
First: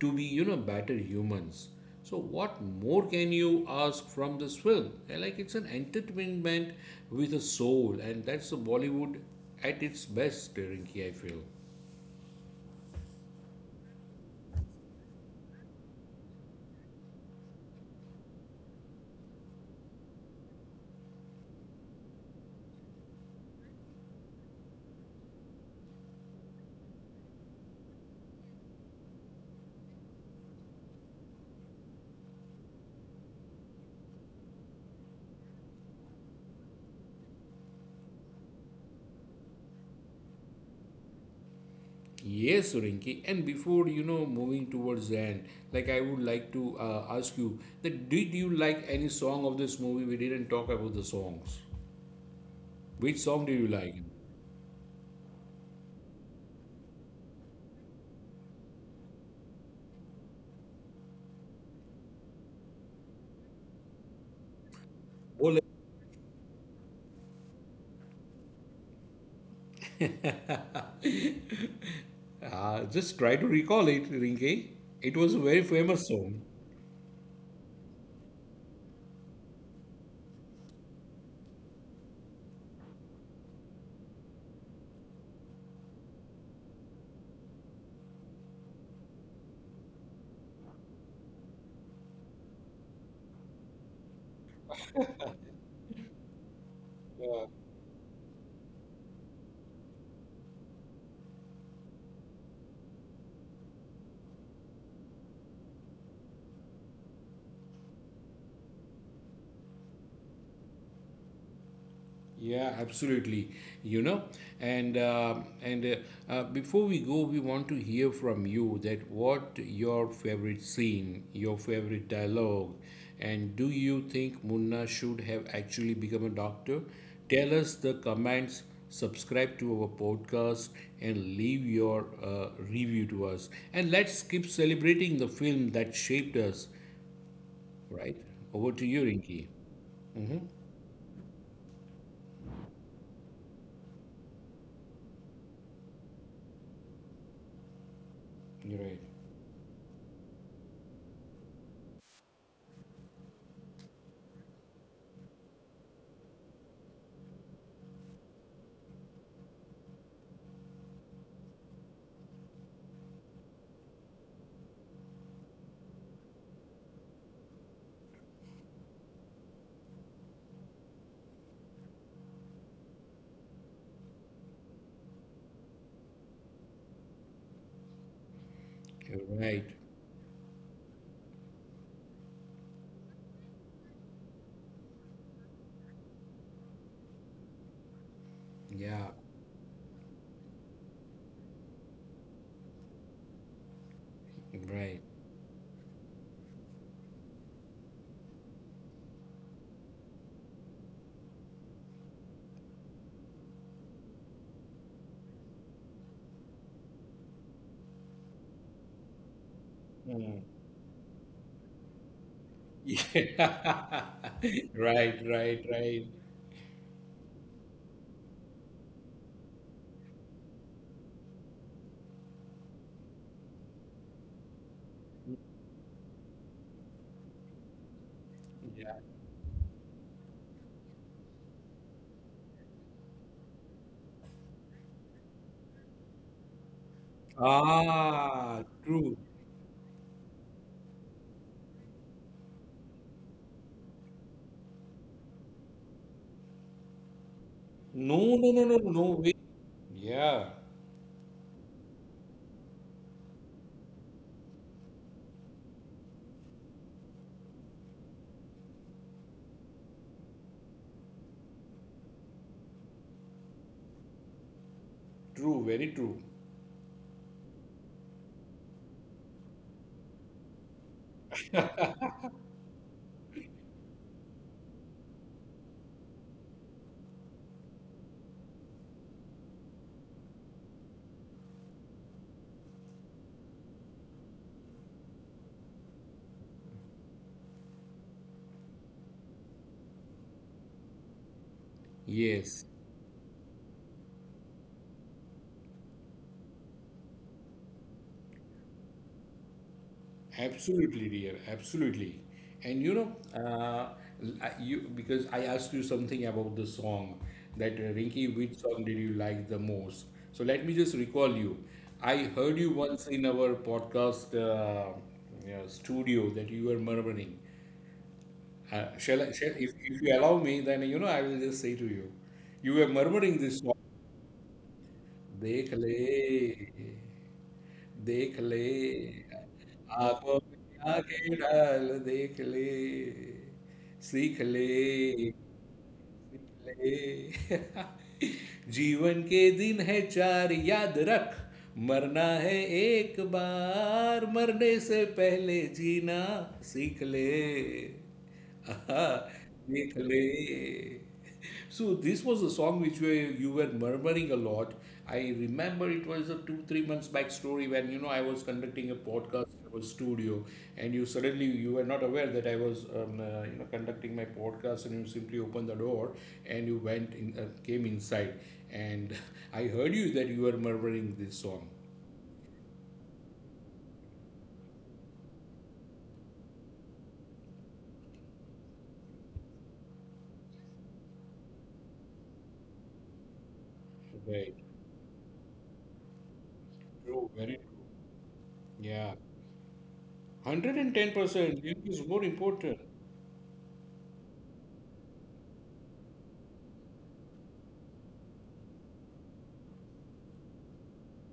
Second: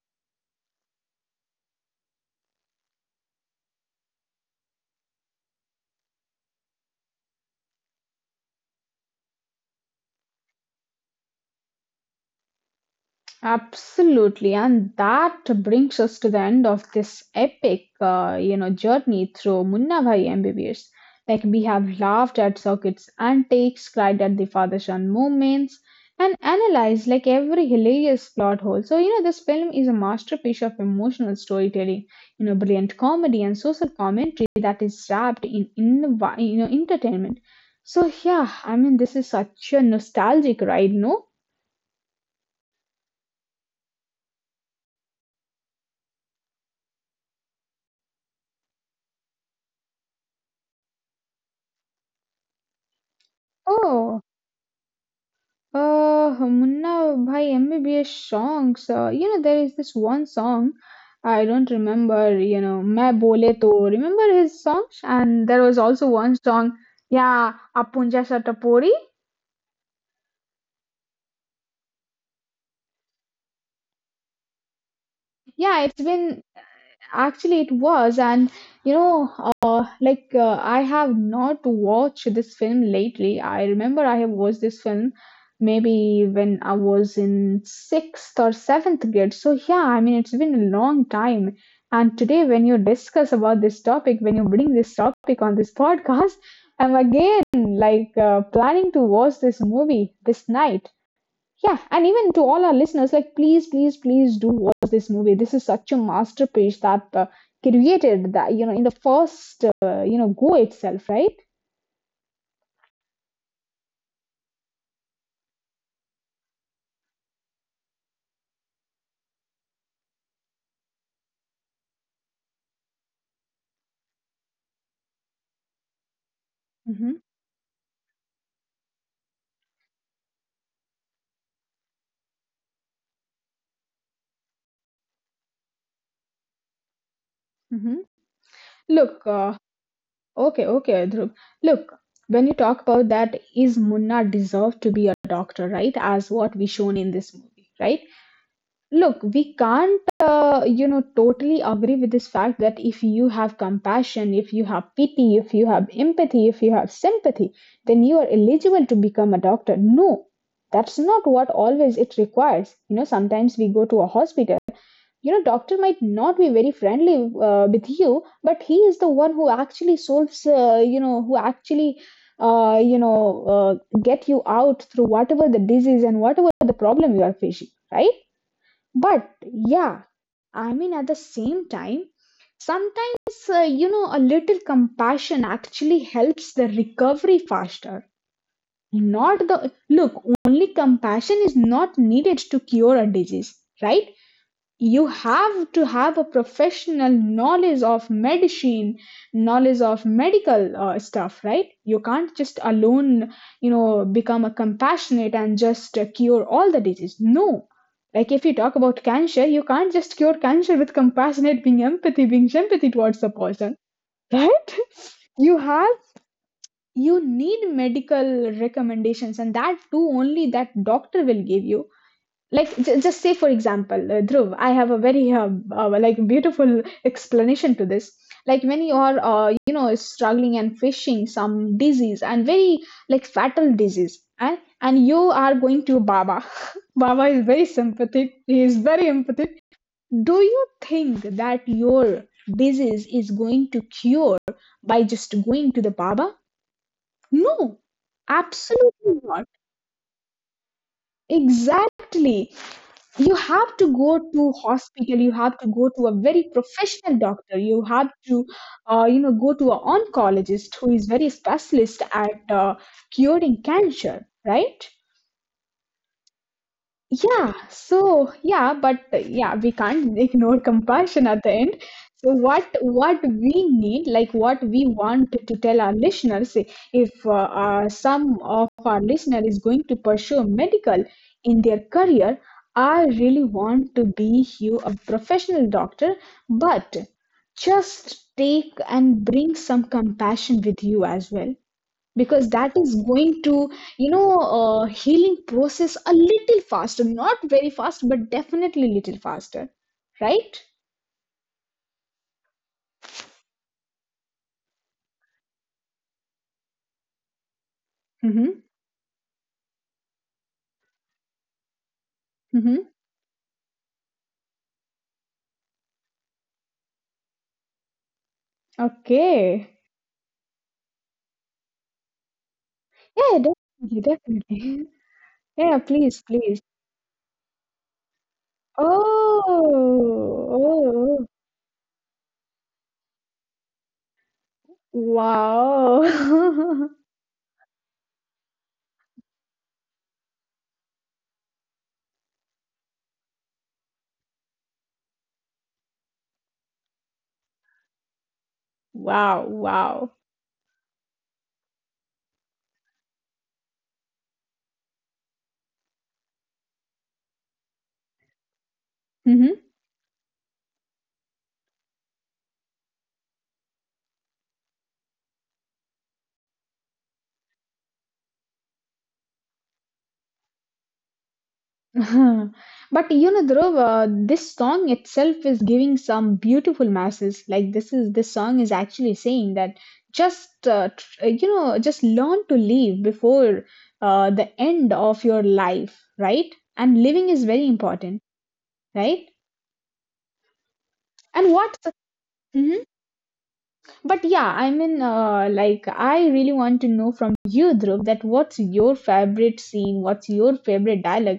[SPEAKER 1] to be, you know, better humans. So what more can you ask from this film? And, like, it's an entertainment with a soul, and that's the Bollywood at its best, Rinki, I feel.
[SPEAKER 2] Absolutely, and that brings us to the end of this epic, journey through Munna Bhai MBBS. Like we have laughed at Circuit's antics, cried at the father-son moments, and analyzed like every hilarious plot hole. So this film is a masterpiece of emotional storytelling, brilliant comedy and social commentary that is wrapped in entertainment. So yeah, I mean, this is such a nostalgic ride, no?
[SPEAKER 1] Yes, Rinki. And before, you know, moving towards the end, like, I would like to ask you that did you like any song of this movie? We didn't talk about the songs. Which song do you like?
[SPEAKER 2] Oh. Munna by MBBS songs. There is this one song, I don't remember, you know, Main Bole To. Remember his songs? And
[SPEAKER 1] Bole.
[SPEAKER 2] there was also one song, yeah, Apunja Satapori.
[SPEAKER 1] Ah, just try to recall it, Rinki. It was a very
[SPEAKER 2] Yeah,
[SPEAKER 1] famous
[SPEAKER 2] it's
[SPEAKER 1] song.
[SPEAKER 2] been. Actually, it was, and like I have not watched this film lately. I remember I have watched this film maybe when I was in sixth or seventh grade. So yeah, I mean, it's been a long time. And today, when you discuss about this topic, when you bring this topic on this podcast, I'm again like planning to watch this movie this night. Yeah, and even to all our listeners, like please, please, please do watch this movie. This is such a masterpiece that created that in the first go itself, right?
[SPEAKER 1] Yeah, absolutely. You know, and uh, and before we go, we want to hear from you that what your favorite scene, your favorite dialogue, and do you think Munna should have actually become a doctor?
[SPEAKER 2] Mm-hmm.
[SPEAKER 1] Tell us the comments. Subscribe to our podcast and leave your review to us. And let's keep celebrating the film that shaped us.
[SPEAKER 2] Mm-hmm.
[SPEAKER 1] Right? Over to you,
[SPEAKER 2] Look,
[SPEAKER 1] Rinki.
[SPEAKER 2] okay, okay, Dhruv. Look, when you talk about that, is Munna deserved to be a doctor, right? As what we shown in this movie, right?
[SPEAKER 1] You're right.
[SPEAKER 2] Look, we can't, totally agree with this fact that if you have compassion, if you have pity, if you have empathy, if you have sympathy, then you are eligible to become a doctor. No, that's not what always it requires. You know, sometimes we go to a hospital, doctor might not be very friendly with you, but he is the one who actually solves, who actually uh, you know uh, get you out through whatever the disease and whatever the problem you are facing, right?
[SPEAKER 1] You're
[SPEAKER 2] But
[SPEAKER 1] right.
[SPEAKER 2] yeah, I mean, at the same time, sometimes a little compassion actually helps the recovery faster,
[SPEAKER 1] Yeah.
[SPEAKER 2] not the. Look, only compassion is not needed to cure a disease, right?
[SPEAKER 1] Right.
[SPEAKER 2] You have to have a professional knowledge of medicine, knowledge of medical stuff, right? You can't just alone, become a compassionate and just cure all the disease. No, like if you talk about cancer, you can't just cure cancer with compassionate being empathy being sympathy towards the person,
[SPEAKER 1] Yeah.
[SPEAKER 2] right?
[SPEAKER 1] Right,
[SPEAKER 2] You
[SPEAKER 1] right,
[SPEAKER 2] have,
[SPEAKER 1] right.
[SPEAKER 2] you need medical recommendations, and that too only that doctor will give you. Like just say for example, Dhruv, I have a very like beautiful explanation to this. Like when
[SPEAKER 1] Yeah.
[SPEAKER 2] you are struggling and facing some disease and very like fatal disease, and you are going to baba. Baba is very sympathetic, he
[SPEAKER 1] Ah,
[SPEAKER 2] is very
[SPEAKER 1] true.
[SPEAKER 2] empathetic. Do you think that your disease is going to cure by just going to the baba? No,
[SPEAKER 1] No, no, no, no, no
[SPEAKER 2] absolutely
[SPEAKER 1] way.
[SPEAKER 2] not.
[SPEAKER 1] Yeah,
[SPEAKER 2] Exactly, you have to go to hospital, you have to go to a very professional doctor, you have to go to an oncologist who is very specialist at curing cancer, right?
[SPEAKER 1] true, very true.
[SPEAKER 2] Yeah, so yeah, but yeah, we can't ignore compassion at the end. So what we need, like what we want to tell our listeners, if some of our listener is going to pursue medical in their career, I really want to be you a professional doctor, but just take and bring some compassion with you as well, because
[SPEAKER 1] Yes,
[SPEAKER 2] that is going to you know healing process a little faster, not very fast but definitely little faster, right?
[SPEAKER 1] absolutely, dear, absolutely. And you know, you, because I asked you something about the song that, Rinki,
[SPEAKER 2] Mm-hmm,
[SPEAKER 1] which song did you like the most? So let me just recall you. I heard you
[SPEAKER 2] mm-hmm.
[SPEAKER 1] once in our podcast you know, studio that you were murmuring.
[SPEAKER 2] Okay.
[SPEAKER 1] If you allow me, then you know I will just say to you, you were
[SPEAKER 2] Yeah,
[SPEAKER 1] murmuring this song.
[SPEAKER 2] definitely, definitely.
[SPEAKER 1] देख
[SPEAKER 2] Yeah,
[SPEAKER 1] ले
[SPEAKER 2] please, please.
[SPEAKER 1] देख ले
[SPEAKER 2] Oh,
[SPEAKER 1] आंखों में
[SPEAKER 2] oh oh.
[SPEAKER 1] आंखें डाल देख ले सीख ले
[SPEAKER 2] Wow.
[SPEAKER 1] ले जीवन के दिन है चार याद रख मरना है एक बार मरने से पहले जीना सीख ले आहा,
[SPEAKER 2] Wow,
[SPEAKER 1] सीख
[SPEAKER 2] wow.
[SPEAKER 1] ले. So this was a song which we you were murmuring a lot. I remember it was a two, 3 months back story when, you know, I was conducting a
[SPEAKER 2] Mm-hmm.
[SPEAKER 1] podcast in our studio, and you suddenly, you were not aware that I was, you know, conducting my podcast, and you simply opened the door and came inside, and I heard you that you were murmuring this song.
[SPEAKER 2] But you know, Dhruv, this song itself is giving some beautiful masses. Like this song is actually saying that just just learn to live before the
[SPEAKER 1] Right.
[SPEAKER 2] end of your life, right? And living
[SPEAKER 1] True,
[SPEAKER 2] is
[SPEAKER 1] very
[SPEAKER 2] very
[SPEAKER 1] true.
[SPEAKER 2] important,
[SPEAKER 1] Yeah.
[SPEAKER 2] right? And
[SPEAKER 1] 110%.
[SPEAKER 2] what?
[SPEAKER 1] It is more important.
[SPEAKER 2] Mhm. But yeah, I mean, like I really want to know from you, Dhruv, that what's your favorite scene? What's your favorite dialogue?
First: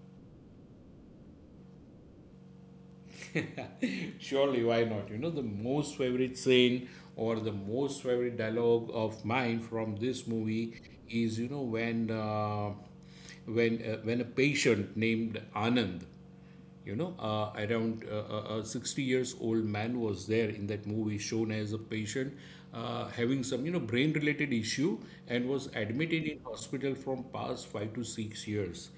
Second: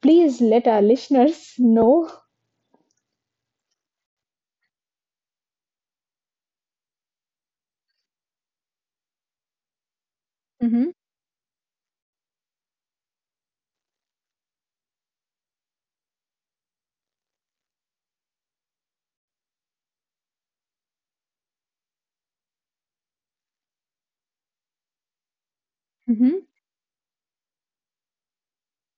[SPEAKER 2] Please let our listeners know.
[SPEAKER 1] Surely, why not? You know, the most favorite scene or the most favorite dialogue of mine from this movie
[SPEAKER 2] Hmm.
[SPEAKER 1] is, you know, when a patient named Anand, you know, around 60 years old man was there in that movie, shown as a patient having some, you know, brain related issue, and was admitted in
[SPEAKER 2] Hmm.
[SPEAKER 1] hospital from past 5 to 6 years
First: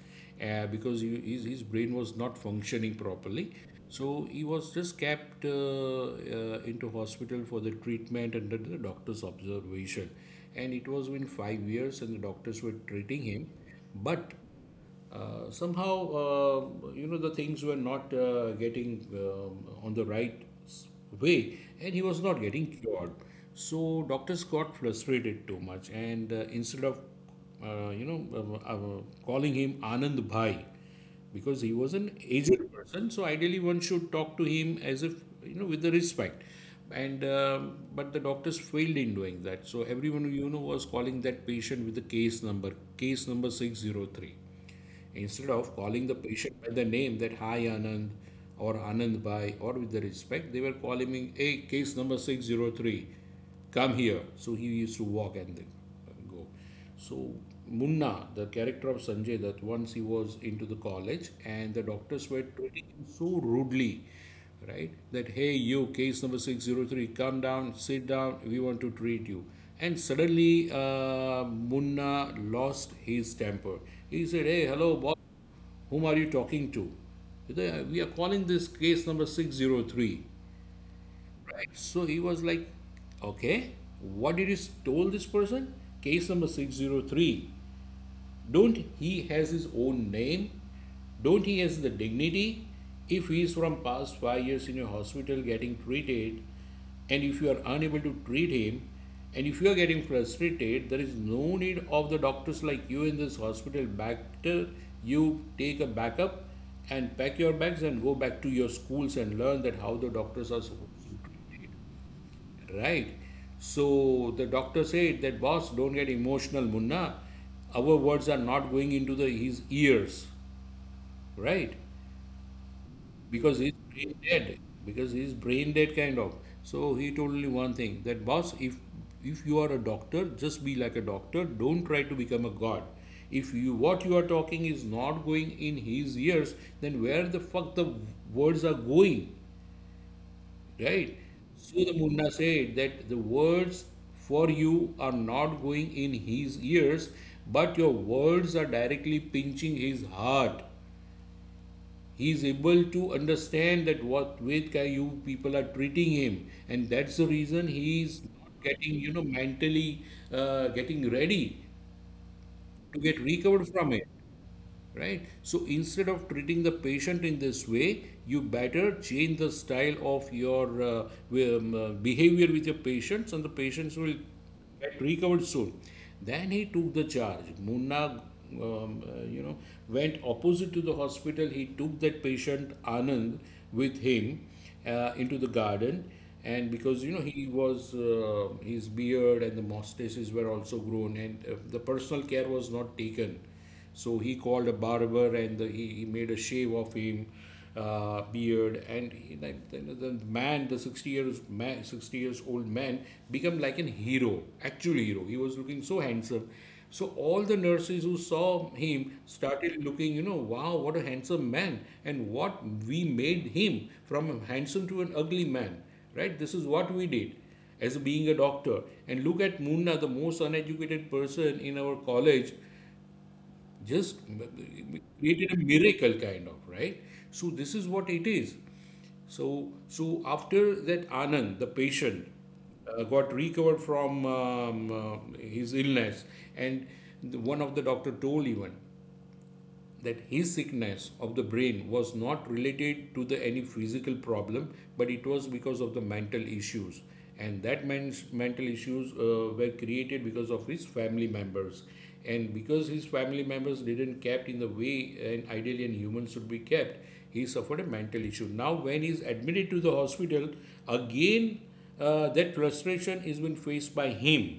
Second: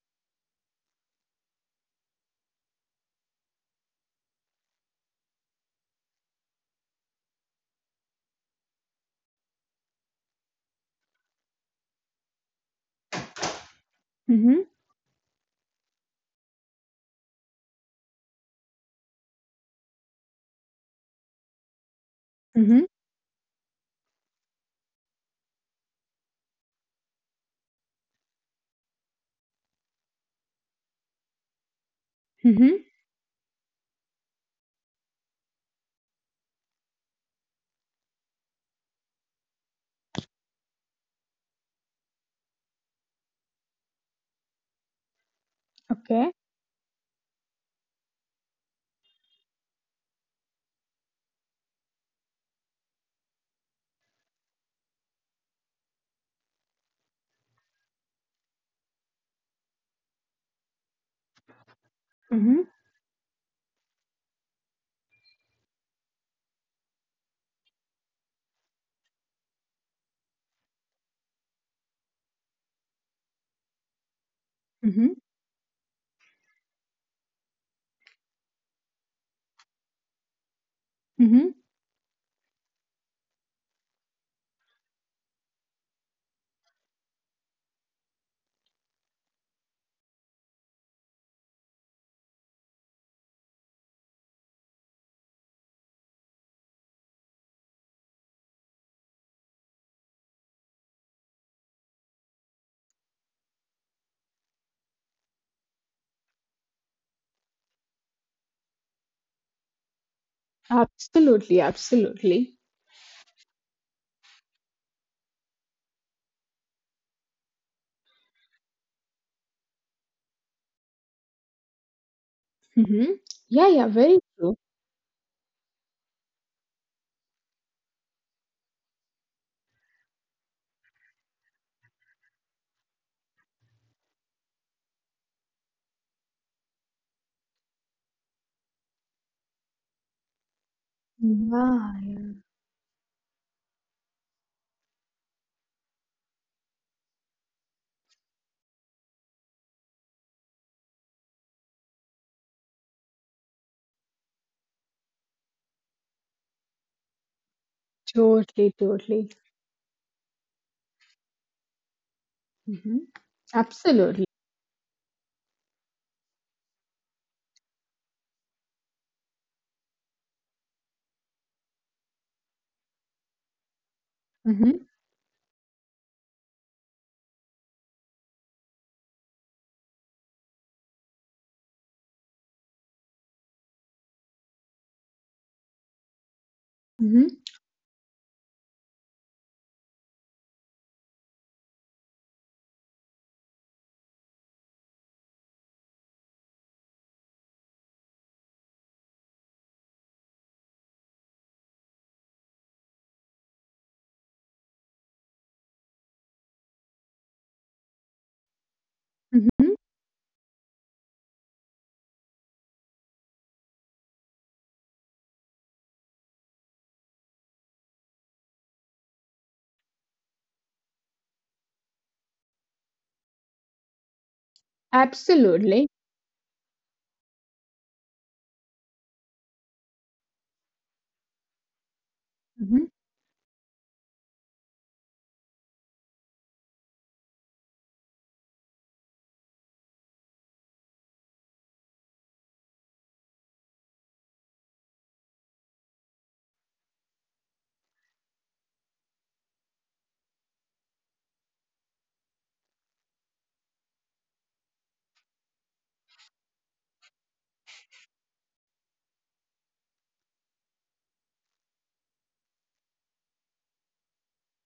[SPEAKER 1] because his brain was not functioning properly. So he was just kept into hospital for the treatment under the doctor's observation. And it was been 5 years and the doctors were treating him. But
[SPEAKER 2] Hmm.
[SPEAKER 1] uh, somehow, uh, you know, the things were not getting on the right way, and he was not getting
[SPEAKER 2] Mhm,
[SPEAKER 1] cured. So doctors got frustrated too much, and instead of, you know, calling him Anand Bhai, because he was an aged
[SPEAKER 2] mhm,
[SPEAKER 1] person, so ideally one should talk to him as if, you know, with the respect, and but the doctors failed in doing that. So everyone, you know, was calling that patient with the case number 603. Instead of calling the
[SPEAKER 2] okay.
[SPEAKER 1] patient by the name that, hi, Anand or Anand Bhai, or with the respect, they were calling me, hey, case number 603, come here. So he used to walk and then go. So Munna, the character of Sanjay, that once he was into the college and the doctors were
[SPEAKER 2] Mhm,
[SPEAKER 1] treating him so rudely, right? That, hey, you, case number 603, come down, sit down, we want to treat you. And suddenly, Munna lost his temper. He said, hey, hello,
[SPEAKER 2] mhm,
[SPEAKER 1] boss, whom are you talking to? We are calling this case number 603,
[SPEAKER 2] mhm.
[SPEAKER 1] right? So he was like, okay, what did you told this person? Case number 603, don't he has his own name? Don't he has the dignity? If he is from past 5 years in a hospital getting treated, and if you are unable to treat him, and if you are getting frustrated, there is no need of the doctors like you in this hospital. Better you take a backup and pack your bags and go back to your schools and learn that how the doctors are.
[SPEAKER 2] Absolutely, absolutely.
[SPEAKER 1] Right. So the doctor said that, boss, don't get emotional, Munna. Our words are not going into the his ears, right?
[SPEAKER 2] Mhm.
[SPEAKER 1] Because
[SPEAKER 2] Yeah,
[SPEAKER 1] he's
[SPEAKER 2] yeah,
[SPEAKER 1] brain
[SPEAKER 2] very true.
[SPEAKER 1] dead. Because he's brain dead kind of. So he told me one thing, that boss, if you are a doctor, just be like a doctor. Don't try to become a god. If you what you are talking is not going in his ears, then where the fuck the words are going? Right? So the
[SPEAKER 2] Yeah,
[SPEAKER 1] Munda
[SPEAKER 2] yeah.
[SPEAKER 1] said that the words for you are not going in his ears, but your words are directly pinching his heart. He is able to understand that what with you people are treating him, and that's the reason he is not
[SPEAKER 2] Totally,
[SPEAKER 1] getting, you know,
[SPEAKER 2] totally.
[SPEAKER 1] mentally getting ready to
[SPEAKER 2] Mhm.
[SPEAKER 1] get recovered from it.
[SPEAKER 2] Absolutely.
[SPEAKER 1] Right? So instead of treating the patient in this way, you better change the style of your behavior with your patients, and the patients will
[SPEAKER 2] Mhm,
[SPEAKER 1] get recovered soon. Then he took the charge, Munna, you know, went opposite to the hospital. He took that patient Anand with him into the garden, and because, you
[SPEAKER 2] mhm,
[SPEAKER 1] know, he was his beard and the mustaches were also grown, and the personal care was not taken. So he called a barber, and he made a shave of him, beard, and he, like, the man, the 60 years man, 60 years old man, become like an hero, actual hero. He was looking so handsome. So all the nurses who saw him
[SPEAKER 2] mhm.
[SPEAKER 1] started looking, you know, wow, what a handsome man, and what we made him from a handsome to an ugly man, right? This is what we did as being a doctor. And look at Munna, the most uneducated person in our college, just created a
[SPEAKER 2] Absolutely.
[SPEAKER 1] miracle kind of, right? So this is what it is. So after that, Anand, the patient,
[SPEAKER 2] Mhm.
[SPEAKER 1] got recovered from his illness, and the, one of the doctor told even that his sickness of the brain was not related to the any physical problem, but it was because of the mental issues. And that man's mental issues were created because of his family members, and because his family members didn't kept in the way and ideally and humans should be kept, he suffered a mental issue. Now when he is admitted to the hospital again, that frustration is being faced by him,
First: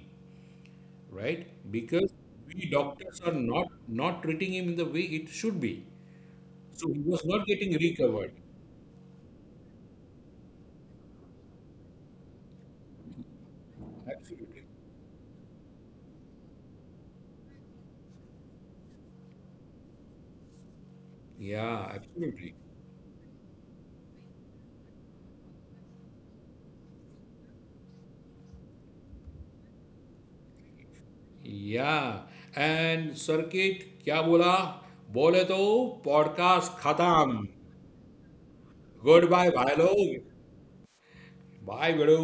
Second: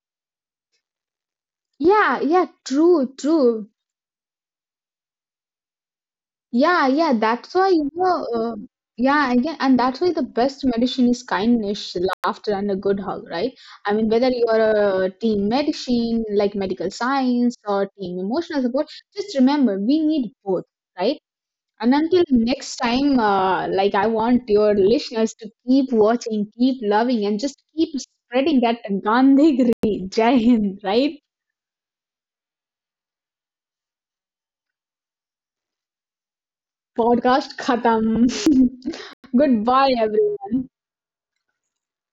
[SPEAKER 1] right? Because
[SPEAKER 2] Yeah, yeah,
[SPEAKER 1] we
[SPEAKER 2] true,
[SPEAKER 1] doctors are
[SPEAKER 2] true.
[SPEAKER 1] not treating him in the way it should be.
[SPEAKER 2] Yeah,
[SPEAKER 1] So he
[SPEAKER 2] yeah,
[SPEAKER 1] was not
[SPEAKER 2] that's why,
[SPEAKER 1] getting
[SPEAKER 2] you know,
[SPEAKER 1] recovered.
[SPEAKER 2] yeah, again, and that's why the best medicine is kindness, laughter, and a good hug, right? I mean, whether
[SPEAKER 1] Absolutely.
[SPEAKER 2] you're a team medicine, like medical science, or team emotional support, just remember we need both, right?
[SPEAKER 1] Yeah,
[SPEAKER 2] And until
[SPEAKER 1] absolutely.
[SPEAKER 2] next time, like, I want your listeners to keep watching, keep loving, and just keep spreading that Gandhi Jai Hind, right?
[SPEAKER 1] Yeah. And circuit क्या बोला? बोले तो podcast खत्म.
[SPEAKER 2] Podcast khatam.
[SPEAKER 1] Good bye भाई
[SPEAKER 2] Goodbye,
[SPEAKER 1] लोग.
[SPEAKER 2] everyone.
[SPEAKER 1] Bye बेड़ू.